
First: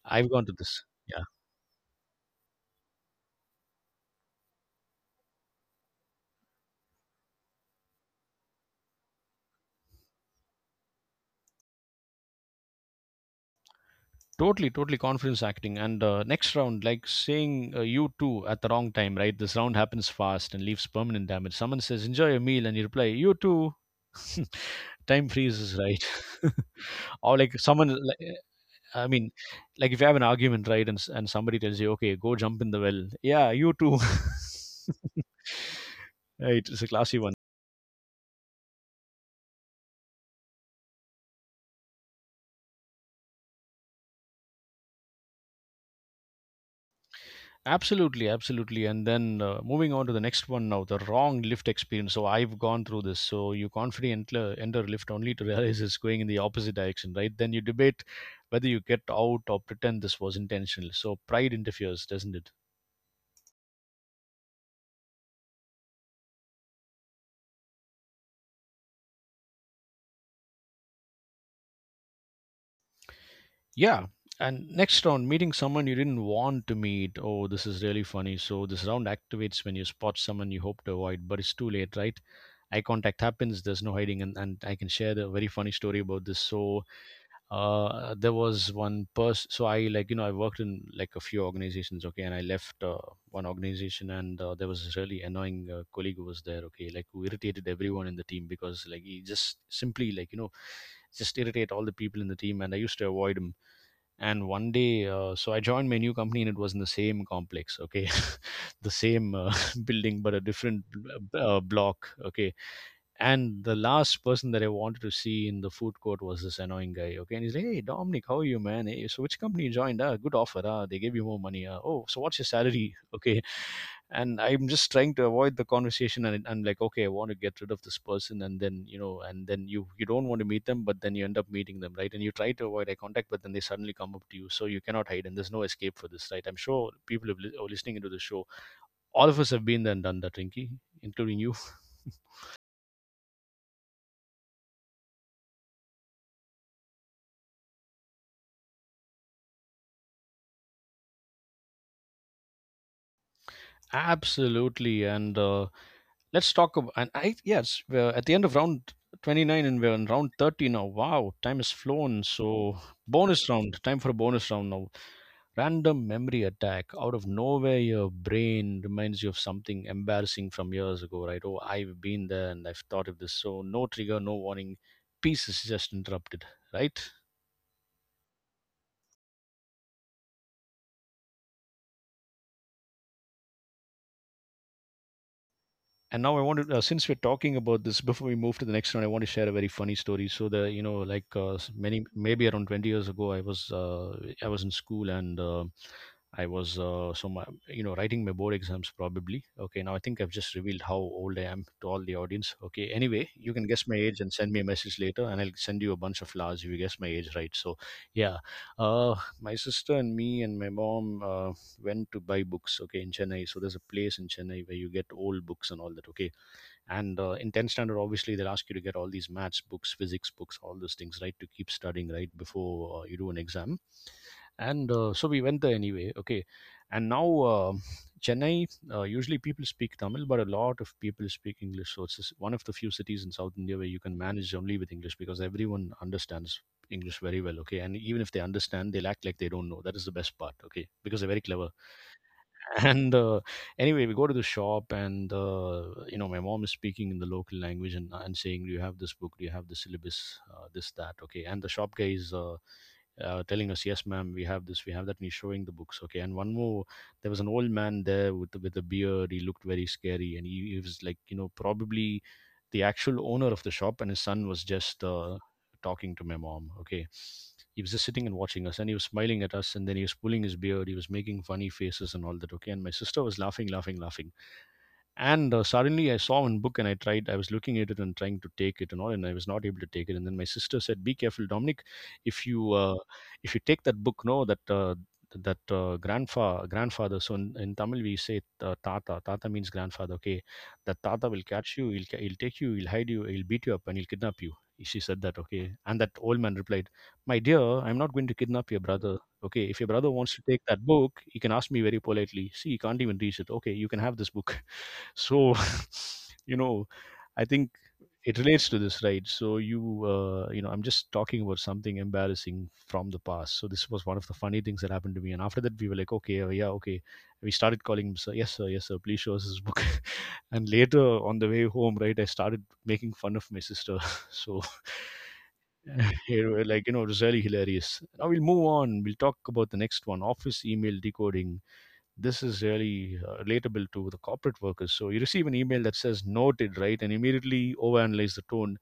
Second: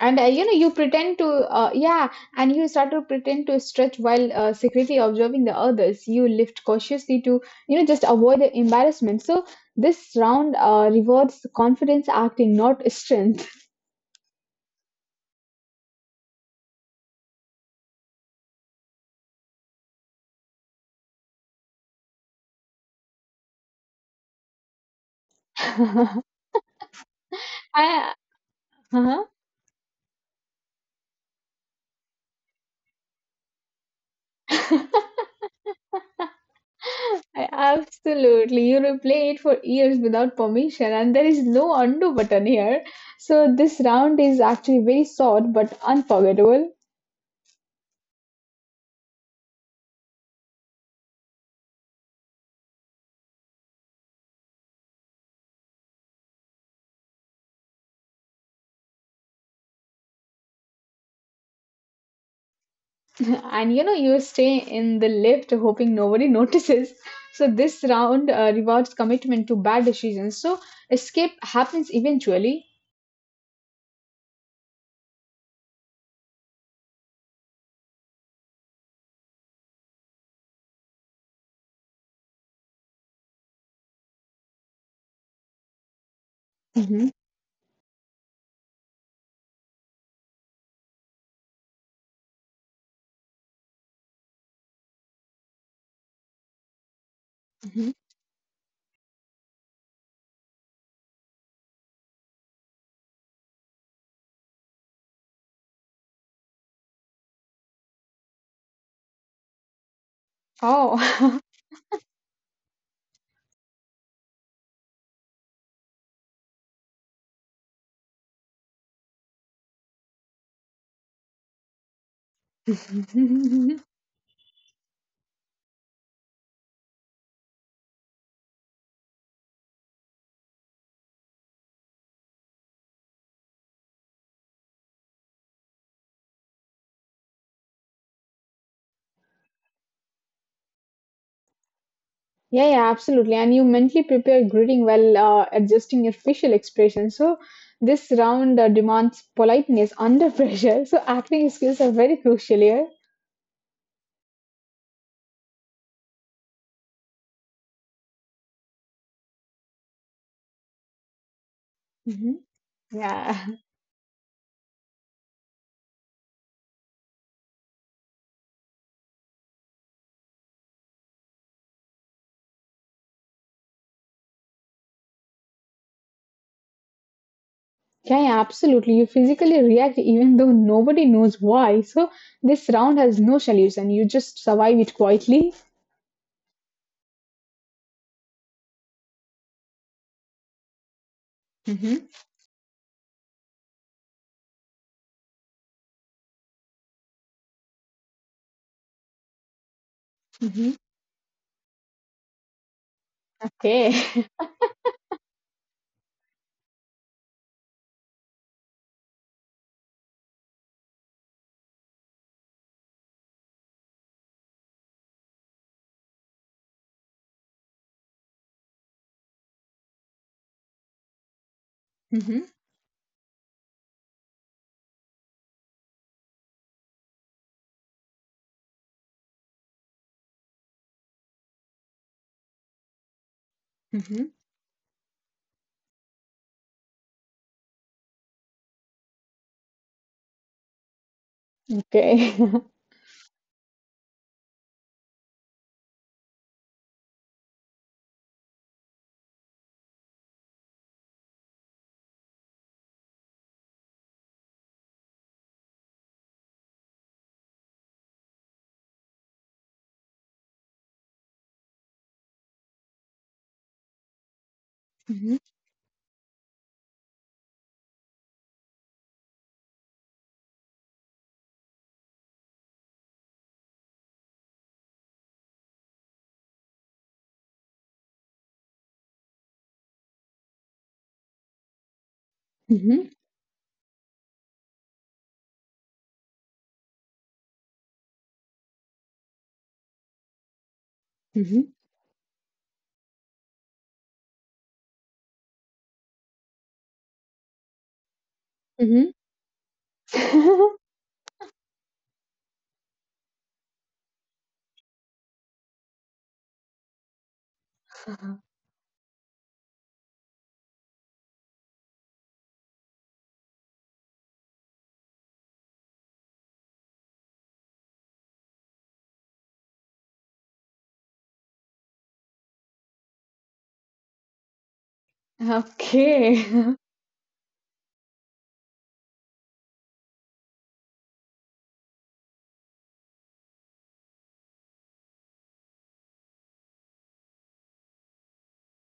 Speaker 1: And
Speaker 2: I've
Speaker 1: you
Speaker 2: gone
Speaker 1: know,
Speaker 2: to
Speaker 1: you
Speaker 2: this.
Speaker 1: pretend
Speaker 2: Yeah,
Speaker 1: to, yeah, and you start to pretend to stretch while secretly observing the others. You lift cautiously to, you know, just avoid the embarrassment. So this round rewards confidence acting, not strength.
Speaker 2: totally, totally confidence acting. And next round, like saying you too at the wrong time, right? This round happens fast and leaves permanent damage. Someone says, enjoy your meal, and you reply, you too. (laughs) Time
Speaker 1: (laughs)
Speaker 2: freezes, right?
Speaker 1: I,
Speaker 2: (laughs) Or like someone, I
Speaker 1: uh-huh.
Speaker 2: mean, like if you have an argument, right? And somebody tells you, okay, go jump in the well. Yeah, you too. (laughs)
Speaker 1: (laughs) I-
Speaker 2: Right, it's a classy one.
Speaker 1: Absolutely. You replay it for years without permission, and there is no undo button here. So this round is actually very short but unforgettable.
Speaker 2: Absolutely, absolutely. And then moving on to the next one now, the wrong lift experience. So I've gone through this. So you confidently enter lift only to (laughs) realize it's going in the opposite direction, right? Then you debate whether you get out or pretend this was intentional. So pride interferes, doesn't it?
Speaker 1: (laughs) And you know, you stay in the lift hoping nobody (laughs) notices. So this round rewards commitment to bad decisions. So escape happens eventually.
Speaker 2: Yeah. And next round, meeting someone you didn't want to meet. Oh, this is really funny. So this round activates when you spot someone you hope to avoid, but it's too late, right? Eye contact happens. There's no hiding, and I can share the very funny story about this. So
Speaker 1: Hmm.
Speaker 2: there was one person so I like you know I worked in like a few organizations okay and I left one organization and there was this really annoying colleague who was there okay like who irritated
Speaker 1: Hmm.
Speaker 2: everyone in the team because like he just simply like you know just irritate all the people in the team and I used to avoid him and one day so I joined my new company and it was in the same complex okay (laughs) the same (laughs) building but a different bl-
Speaker 1: Oh.
Speaker 2: uh, block okay and the last person that I wanted to see in the food court was this annoying guy. Okay. And he's like, Hey, Dominic, how are you, man? Hey, so which company you joined? Ah, good offer. Ah, they gave you more money. Ah, oh, so what's your salary? (laughs) Okay
Speaker 1: (laughs)
Speaker 2: and I'm just trying to avoid the conversation and I'm like okay I want to get rid of this person and then you know and then you don't want to meet them but then you end up meeting them right and you try to avoid eye contact but then they suddenly come up to you so you cannot hide and there's no escape for this right I'm sure people who are listening into the show all of us have been there and done that rinky including you
Speaker 1: Yeah, yeah, absolutely. And you mentally prepare greeting while adjusting your facial expression. So this round demands politeness under (laughs) pressure. So acting skills are very crucial here.
Speaker 2: (laughs) absolutely and let's talk about and I yes we're at the end of round 29 and we're in round 30 now wow time has flown
Speaker 1: Hmm.
Speaker 2: so bonus
Speaker 1: Yeah.
Speaker 2: round time for a bonus round now random memory attack out of nowhere your brain reminds you of something embarrassing from years ago right oh I've been there and I've thought of this so no trigger no warning peace is just interrupted right.
Speaker 1: Yeah, yeah, absolutely. You physically react even though nobody knows why. So this round has no solution. You just survive it quietly.
Speaker 2: And now I wanted, since we're talking about this, (laughs) before we move to the next one, I want to share a very funny story. So the, you know, like many,
Speaker 1: Mm-hmm.
Speaker 2: maybe around 20 years ago, I was in school and so my, you know, writing my board exams probably. Okay, now I think I've just
Speaker 1: Mm-hmm.
Speaker 2: revealed how old I am to all the audience. Okay, anyway, you can guess
Speaker 1: Okay.
Speaker 2: my age
Speaker 1: (laughs)
Speaker 2: and send me a message later, and I'll send you a bunch of flowers if you guess my age right. So, yeah, uh, my sister and me and my mom. Went to buy books, okay, in Chennai. So there's a place in Chennai where you get old books and all that, okay. And in 10th standard, obviously, they'll ask you to get all these maths books, physics books, all those things, right, to keep studying, right,
Speaker 1: Mm-hmm.
Speaker 2: before you do an exam. And so we went there anyway, okay. And now Chennai, usually people speak Tamil, but a lot of people speak English. So it's one of the few cities in South India where you can
Speaker 1: Mm-hmm.
Speaker 2: manage only with English because everyone understands English very well, okay. And even if they understand, they'll act like they don't know. That is the best part, okay, because they're very clever
Speaker 1: Okay. (laughs)
Speaker 2: and anyway we go to the shop and you know my mom is speaking in the local language and saying do you have this book do you have the syllabus this that okay and the shop guy is telling us yes ma'am we have this we have that and he's showing the books okay and one more there was an old man there with a beard he looked very scary and he was like you know probably the actual owner of the shop and his son was just
Speaker 1: Mm-hmm.
Speaker 2: talking to my mom okay he was just sitting and watching us, and he was smiling at us, and then he was pulling his beard. He was making funny faces and all that. Okay, and my sister was laughing, laughing, laughing. And suddenly I saw one book and I tried, I was looking at it and trying to take it and all, and I was not able to take it. And then my sister said, be careful, Dominic, if you, uh,
Speaker 1: Hmm.
Speaker 2: if you take that book, no, that grandfather so in tamil we say tata means grandfather okay that tata will catch you he'll take you he'll hide you he'll beat you up and he'll kidnap you she said that okay and that old man replied my dear I'm not going to kidnap your
Speaker 1: Hmm.
Speaker 2: brother okay if your brother wants to take
Speaker 1: Hmm.
Speaker 2: that book he can ask me very politely see he can't even reach it okay you can have this book so, (laughs) you know, I think it relates to this, right? So you, you know, I'm just talking about something embarrassing from the past. So this was one of the funny things that happened to me. And after that, we were like, okay, yeah, okay. We started calling him, sir, yes, sir, yes, sir. Please show us his book. (laughs) And later on the way home, right, I started making fun of my sister. (laughs) So.
Speaker 1: (laughs)
Speaker 2: (laughs) You know,
Speaker 1: Okay. (laughs)
Speaker 2: it was really hilarious. Now we'll move on. We'll talk about the next one: office email decoding. This is really relatable to the corporate workers. So you receive an email that says noted, right? And immediately overanalyze the tone.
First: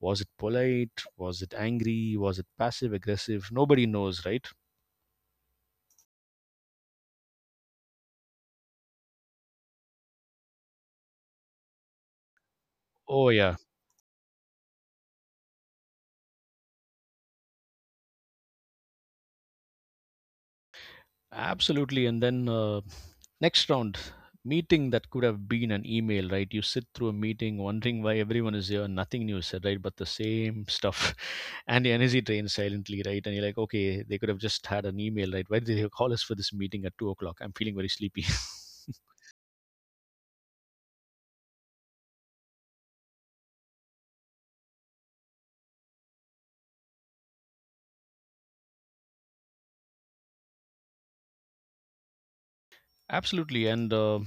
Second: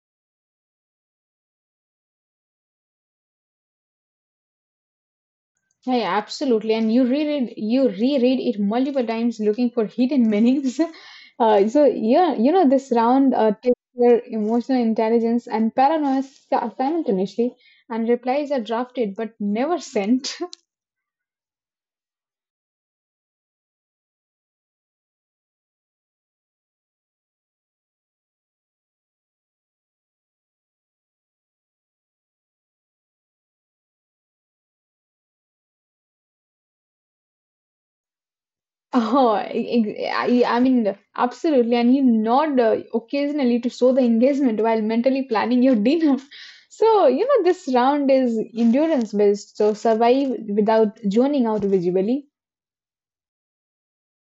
Speaker 2: Was it polite? Was it angry? Was it passive aggressive? Nobody knows, right?
Speaker 1: Yeah, yeah, absolutely. And you reread it multiple times looking for hidden meanings. (laughs) So yeah, you know this
Speaker 2: Oh,
Speaker 1: round
Speaker 2: yeah.
Speaker 1: tests your emotional intelligence and paranoia simultaneously, and replies are drafted but never sent. (laughs)
Speaker 2: Absolutely. And then next round, meeting that could have been an email, right? You sit through a meeting wondering why everyone is here, nothing new is said, right? But the same stuff. (laughs) And the energy drains silently, right? And you're like, okay, they could have just had an email, right? Why did they call us for this meeting at 2 o'clock? I'm feeling very sleepy. (laughs)
Speaker 1: Oh, I mean, absolutely. And you nod occasionally to show the engagement while mentally planning your (laughs) dinner. So, you know, this round is endurance based, so survive without zoning out visually.
Speaker 2: Absolutely. And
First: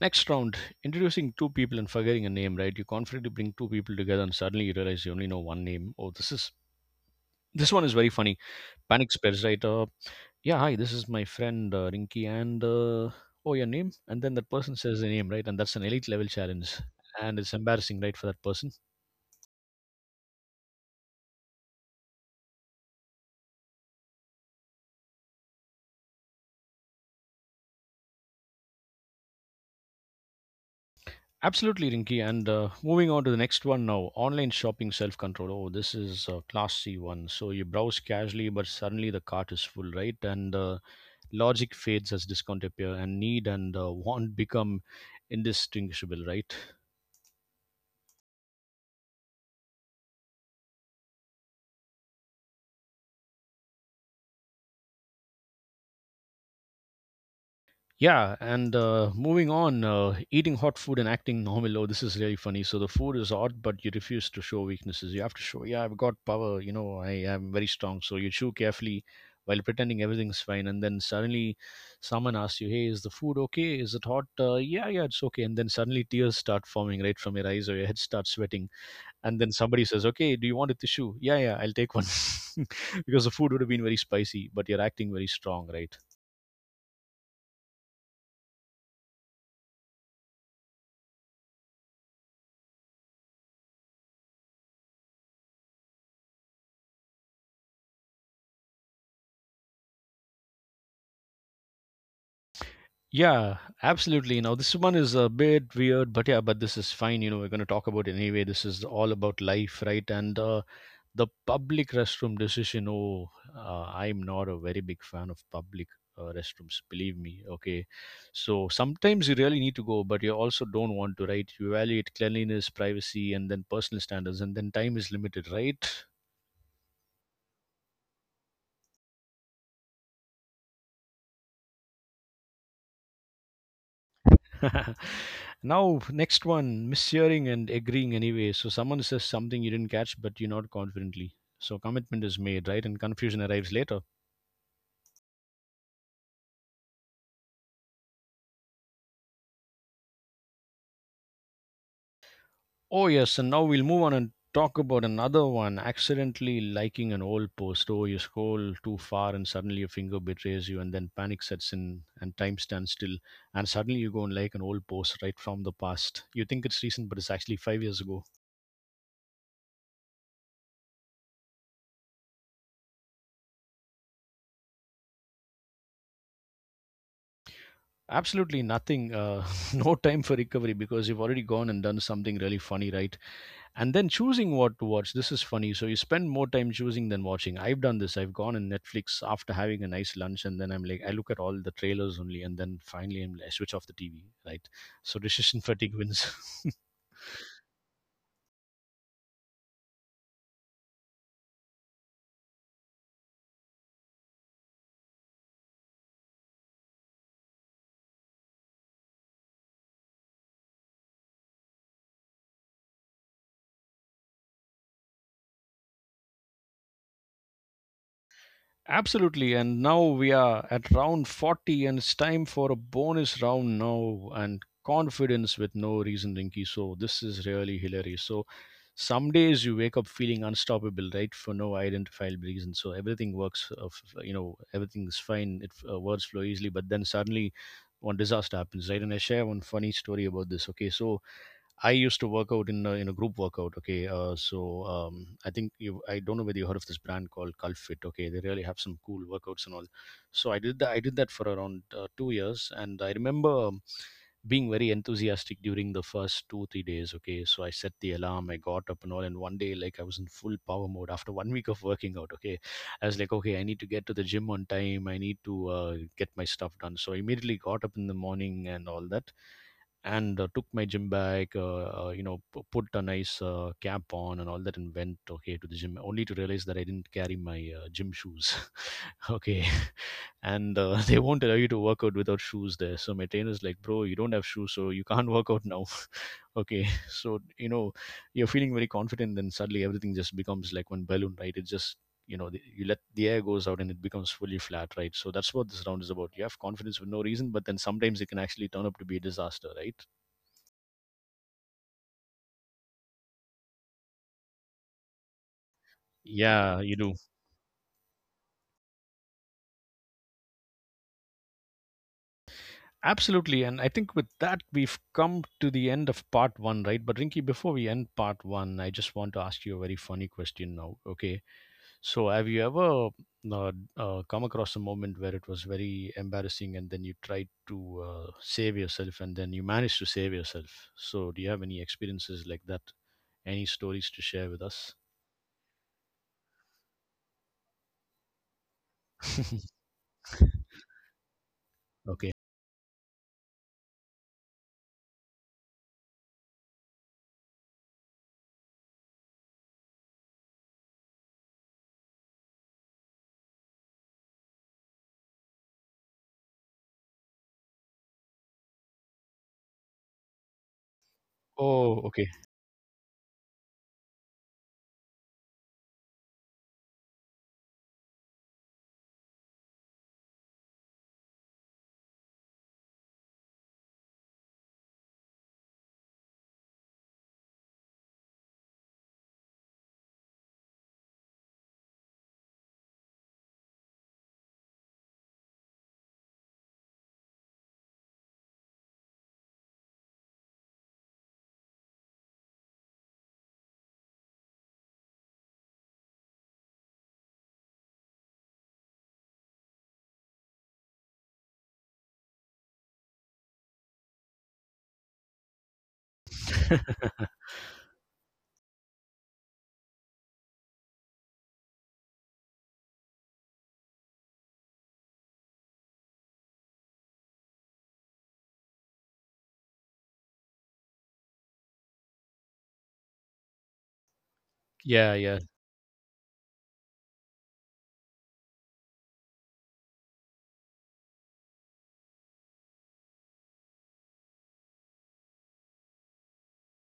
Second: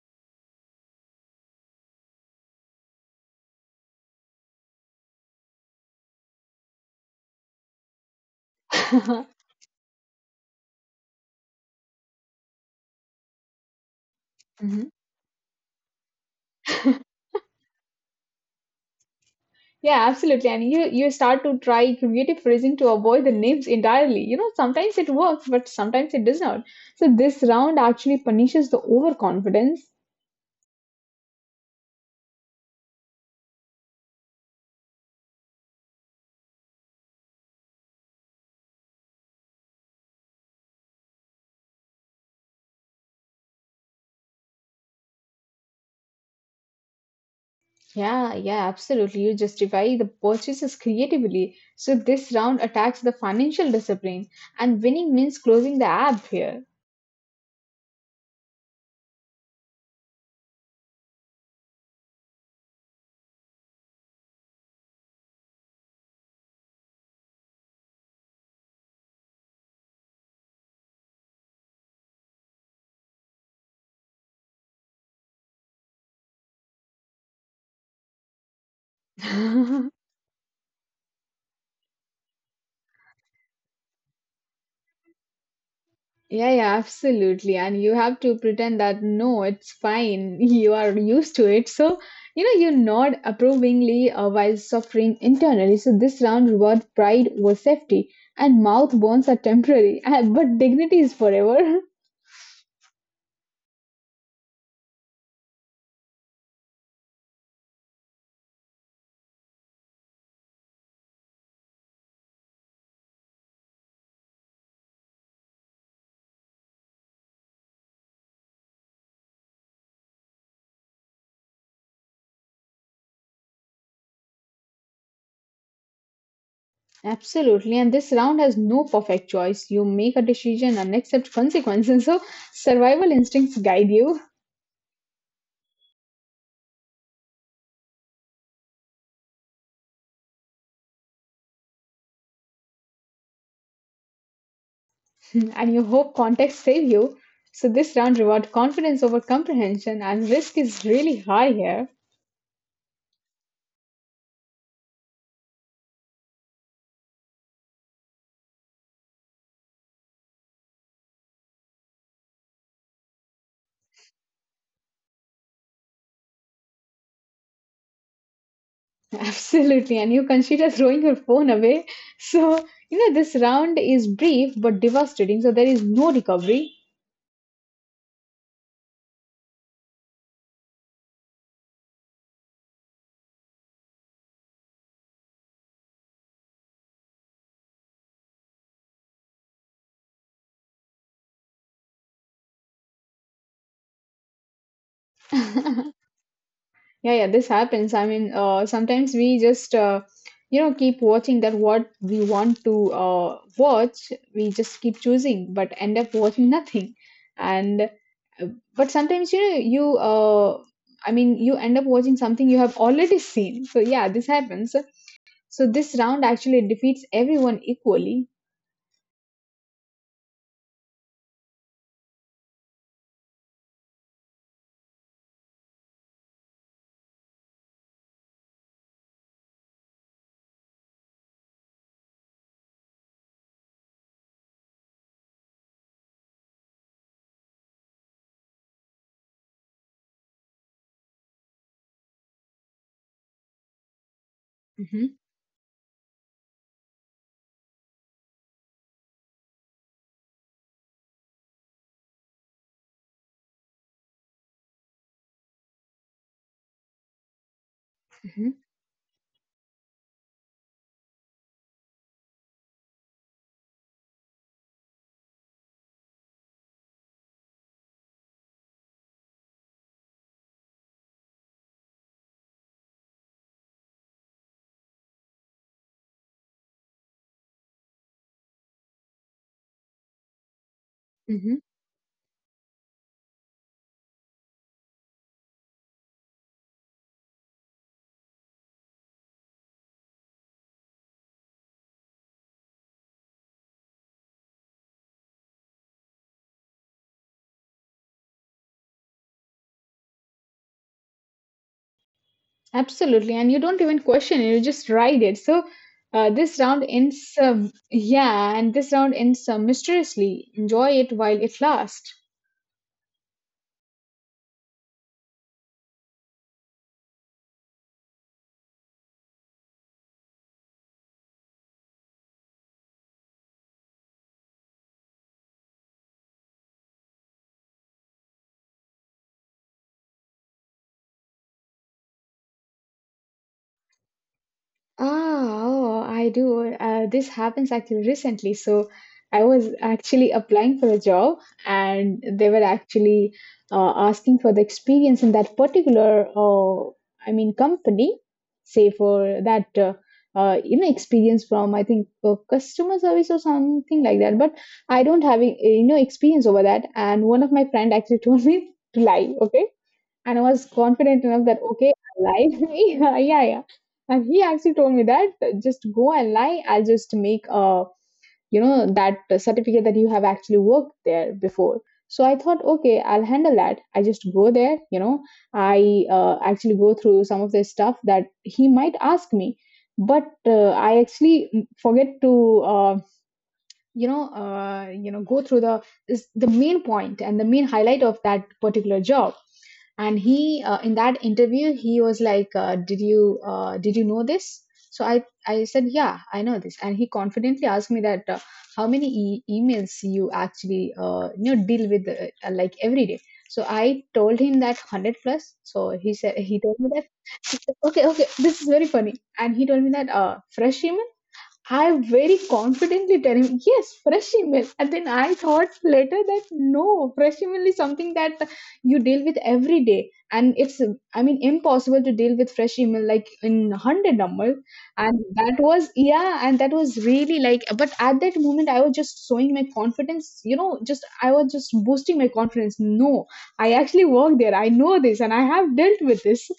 Speaker 2: next round, introducing two people and forgetting a name, right? You confidently bring two people together and suddenly you realize you only know one name. Oh, this is. This one is very funny. Panic
Speaker 1: (laughs)
Speaker 2: spares, right? Yeah hi this is my friend rinky and oh your name and then that person
Speaker 1: Mhm.
Speaker 2: says the name right and that's an elite level challenge
Speaker 1: (laughs)
Speaker 2: and it's embarrassing right for that person
Speaker 1: Yeah, absolutely. And you start to try creative phrasing to avoid the names entirely. You know, sometimes it works, but sometimes it does not. So this round actually punishes the overconfidence.
Speaker 2: absolutely rinky and moving on to the next one now online shopping self control oh this is a class c one so you browse casually but suddenly the cart is full right and logic fades as discount appear and need and want become indistinguishable right.
Speaker 1: Yeah, yeah, absolutely. You justify the purchases creatively. So this round attacks the financial discipline, and winning means closing the app here.
Speaker 2: Yeah, and eating hot food and acting normal. Oh, this is really funny. So the food is hot, but you refuse to show weaknesses. You have to show, yeah, I've got power. You know, I am very strong. So you chew carefully while pretending everything's fine, and then suddenly someone asks you, "Hey, is the food okay? Is it hot?" Yeah, yeah, it's okay. And then suddenly tears start forming right from your eyes, or your head starts sweating. And then somebody
Speaker 1: (laughs)
Speaker 2: says, "Okay, do you want a tissue?" Yeah, yeah, I'll take one, (laughs) because the food would have been very spicy, but you're acting very strong, right?
Speaker 1: Yeah, yeah, absolutely. And you have to pretend that no, it's fine. (laughs) You are used to it. So, you know, you nod approvingly while suffering internally. So, this round rewards pride over safety, and mouth bones are temporary, (laughs) but dignity is forever. (laughs)
Speaker 2: Yeah, absolutely. You know, this one is a bit weird, but yeah, but this is fine. You know, we're going to talk about it anyway. This is all about life, right? And The public restroom decision. Oh, I'm not a very big fan of public restrooms, believe me. Okay. So sometimes you really need to go, but you also don't want to, right? You evaluate cleanliness, privacy, and then personal standards, and then time is limited, right?
Speaker 1: Absolutely. And this round has no perfect choice. You make a decision and accept consequences. (laughs) So, survival instincts guide you,
Speaker 2: (laughs) Now, next one, mishearing and agreeing anyway. So someone says something you didn't catch, but you're not confidently. So commitment is made, right? And confusion arrives later.
Speaker 1: (laughs) and you hope context save you. So, this round rewards confidence over comprehension, and risk is really high here.
Speaker 2: Oh yes, and now we'll move on and talk about another one. Accidentally liking an old post. Oh, you scroll too far and suddenly your finger betrays you, and then panic sets in and time stands still, and suddenly you go and like an old post right from the past. You think it's recent, but it's actually 5 years ago.
Speaker 1: Absolutely, and you consider throwing your phone away. So, you know, this round is brief but devastating, so there is no recovery.
Speaker 2: Absolutely nothing. (laughs) No time for recovery because you've already gone and done something really funny, right? And then choosing what to watch. This is funny. So you spend more time choosing than watching. I've done this. I've gone on Netflix after having a nice lunch, and then I'm like, I look at all the trailers only, and then finally I switch off the TV, right? So (laughs) decision fatigue
Speaker 1: (laughs)
Speaker 2: wins. (laughs)
Speaker 1: Yeah, yeah, this happens. Sometimes you know, keep watching that what we want to watch. We just keep choosing, but end up watching nothing. And but sometimes you end up watching something you have already seen. So yeah, this happens. So this round actually defeats everyone equally.
Speaker 2: Absolutely. And now we are at round 40, and it's time for a bonus round now and confidence with no reason, Rinky. So, this is really hilarious. So, some days you wake up feeling unstoppable, right? For no identifiable reason. So, everything works, you know, everything's fine. Words flow easily, but then suddenly one disaster happens, right? And I share one funny story about this. Okay. So, I used to work out in a group workout. Okay,
Speaker 1: Mm-hmm,
Speaker 2: I think you I don't know whether you heard of this brand called Culfit. Okay, they really have some cool workouts and all. So I did that. I did that for around 2 years, and I remember being very enthusiastic during the first 2 3 days. Okay, so I set the alarm, I
Speaker 1: mm-hmm,
Speaker 2: got up and all, and one day like I was in full power mode after one (laughs) week of working out. Okay, I was like, okay, I need to get to the gym on time. I need to get my stuff done. So I immediately got up in the morning and all that and took my gym bag, you know, put a nice cap on and all that, and went okay to the gym. Only to realize that I didn't carry my gym shoes. (laughs) Okay, (laughs) and (laughs) they won't allow
Speaker 1: mm-hmm.
Speaker 2: you to work out without shoes there. So my trainer's like, bro, you don't have shoes, so you can't (laughs) work out now. (laughs) Okay, so you know, you're feeling very confident, then suddenly everything just becomes like one balloon, right? It just you know, you let the air goes out and it becomes fully flat, right? So that's what this round is about. You have confidence for no reason, but then sometimes it can actually turn up to be a disaster, right?
Speaker 1: Absolutely. And you don't even question it, you just ride it. So this
Speaker 2: Yeah,
Speaker 1: round
Speaker 2: you do.
Speaker 1: ends, yeah, and this round ends mysteriously. Enjoy it while it lasts.
Speaker 2: Absolutely. And I think with that, we've come to the end of part one, right? But Rinky, before we end part one, I just want to ask you a very funny question now. Okay. So, have you ever uh, come across a moment where it was very embarrassing and then you tried to save yourself and then you managed to save yourself? So, do you have any experiences like that? Any stories to share with us?
Speaker 1: Oh, I do. This happens actually recently. So I was
Speaker 2: (laughs)
Speaker 1: actually applying for a job, and
Speaker 2: Okay.
Speaker 1: they were actually asking for the experience in that particular company. Say for that, you know, experience from I think customer service or something like that. But I don't have, you know, experience over that. And one of my friend actually (laughs) told me to lie. Okay, and I was confident enough that
Speaker 2: Oh,
Speaker 1: okay,
Speaker 2: okay.
Speaker 1: I lied. (laughs) Yeah, yeah, yeah. And he actually told me that just go and lie. I'll just make a you know that certificate that you have actually worked there before. So I thought, okay, I'll handle that. I just go there, you know. I actually go through some of the stuff that he might ask me, but I actually forget to. You know, go through the is the main point and the main highlight of that particular job. And he in that interview he was like did you know this. So I said, yeah, I know this. And he confidently asked me that how many emails you actually you know deal with like every day. So I told him that 100 plus. So he told me that okay, okay, this is very funny. And he told me that fresh email. I very confidently tell him, yes, fresh email. And then I thought later that no, fresh email is something that you deal with every day. And impossible to deal with fresh email like in 100 numbers.
Speaker 2: Yeah,
Speaker 1: And
Speaker 2: yeah.
Speaker 1: that was, yeah, and that was really like, but at that moment, I was just showing my confidence, you know, just, I was just boosting my confidence. No, I actually work there. I know this and I have dealt with this.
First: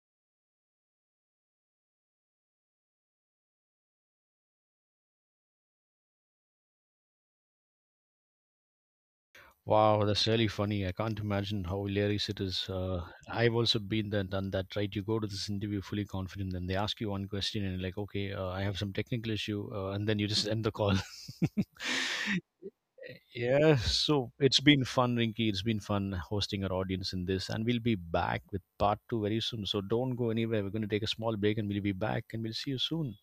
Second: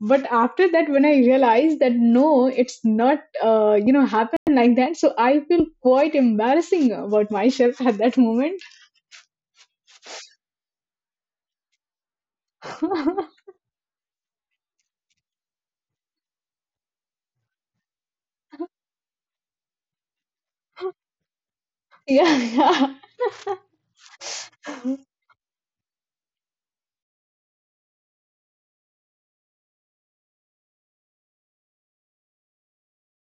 Speaker 1: But after that, when I realized that no, it's not you know, happen like that, so I feel quite embarrassing about myself at that moment.
Speaker 2: Wow, that's really funny. I can't imagine how hilarious it is.
Speaker 1: (laughs)
Speaker 2: I've also been there, done that, right? You go to this interview fully confident, then they ask you one question, and you're like, okay, I have some technical issue, and then you just (laughs) end the call.
Speaker 1: Yeah, yeah.
Speaker 2: (laughs) Yeah, so it's been fun, Rinky. It's been fun hosting our audience in this, and we'll be back with part two very soon. So don't go anywhere. We're going to take a small break, and we'll be back, and we'll see you soon.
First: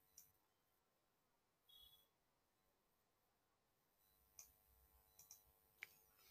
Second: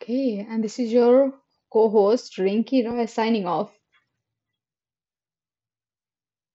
Speaker 1: Okay, and this is your co host Rinky Roy signing off.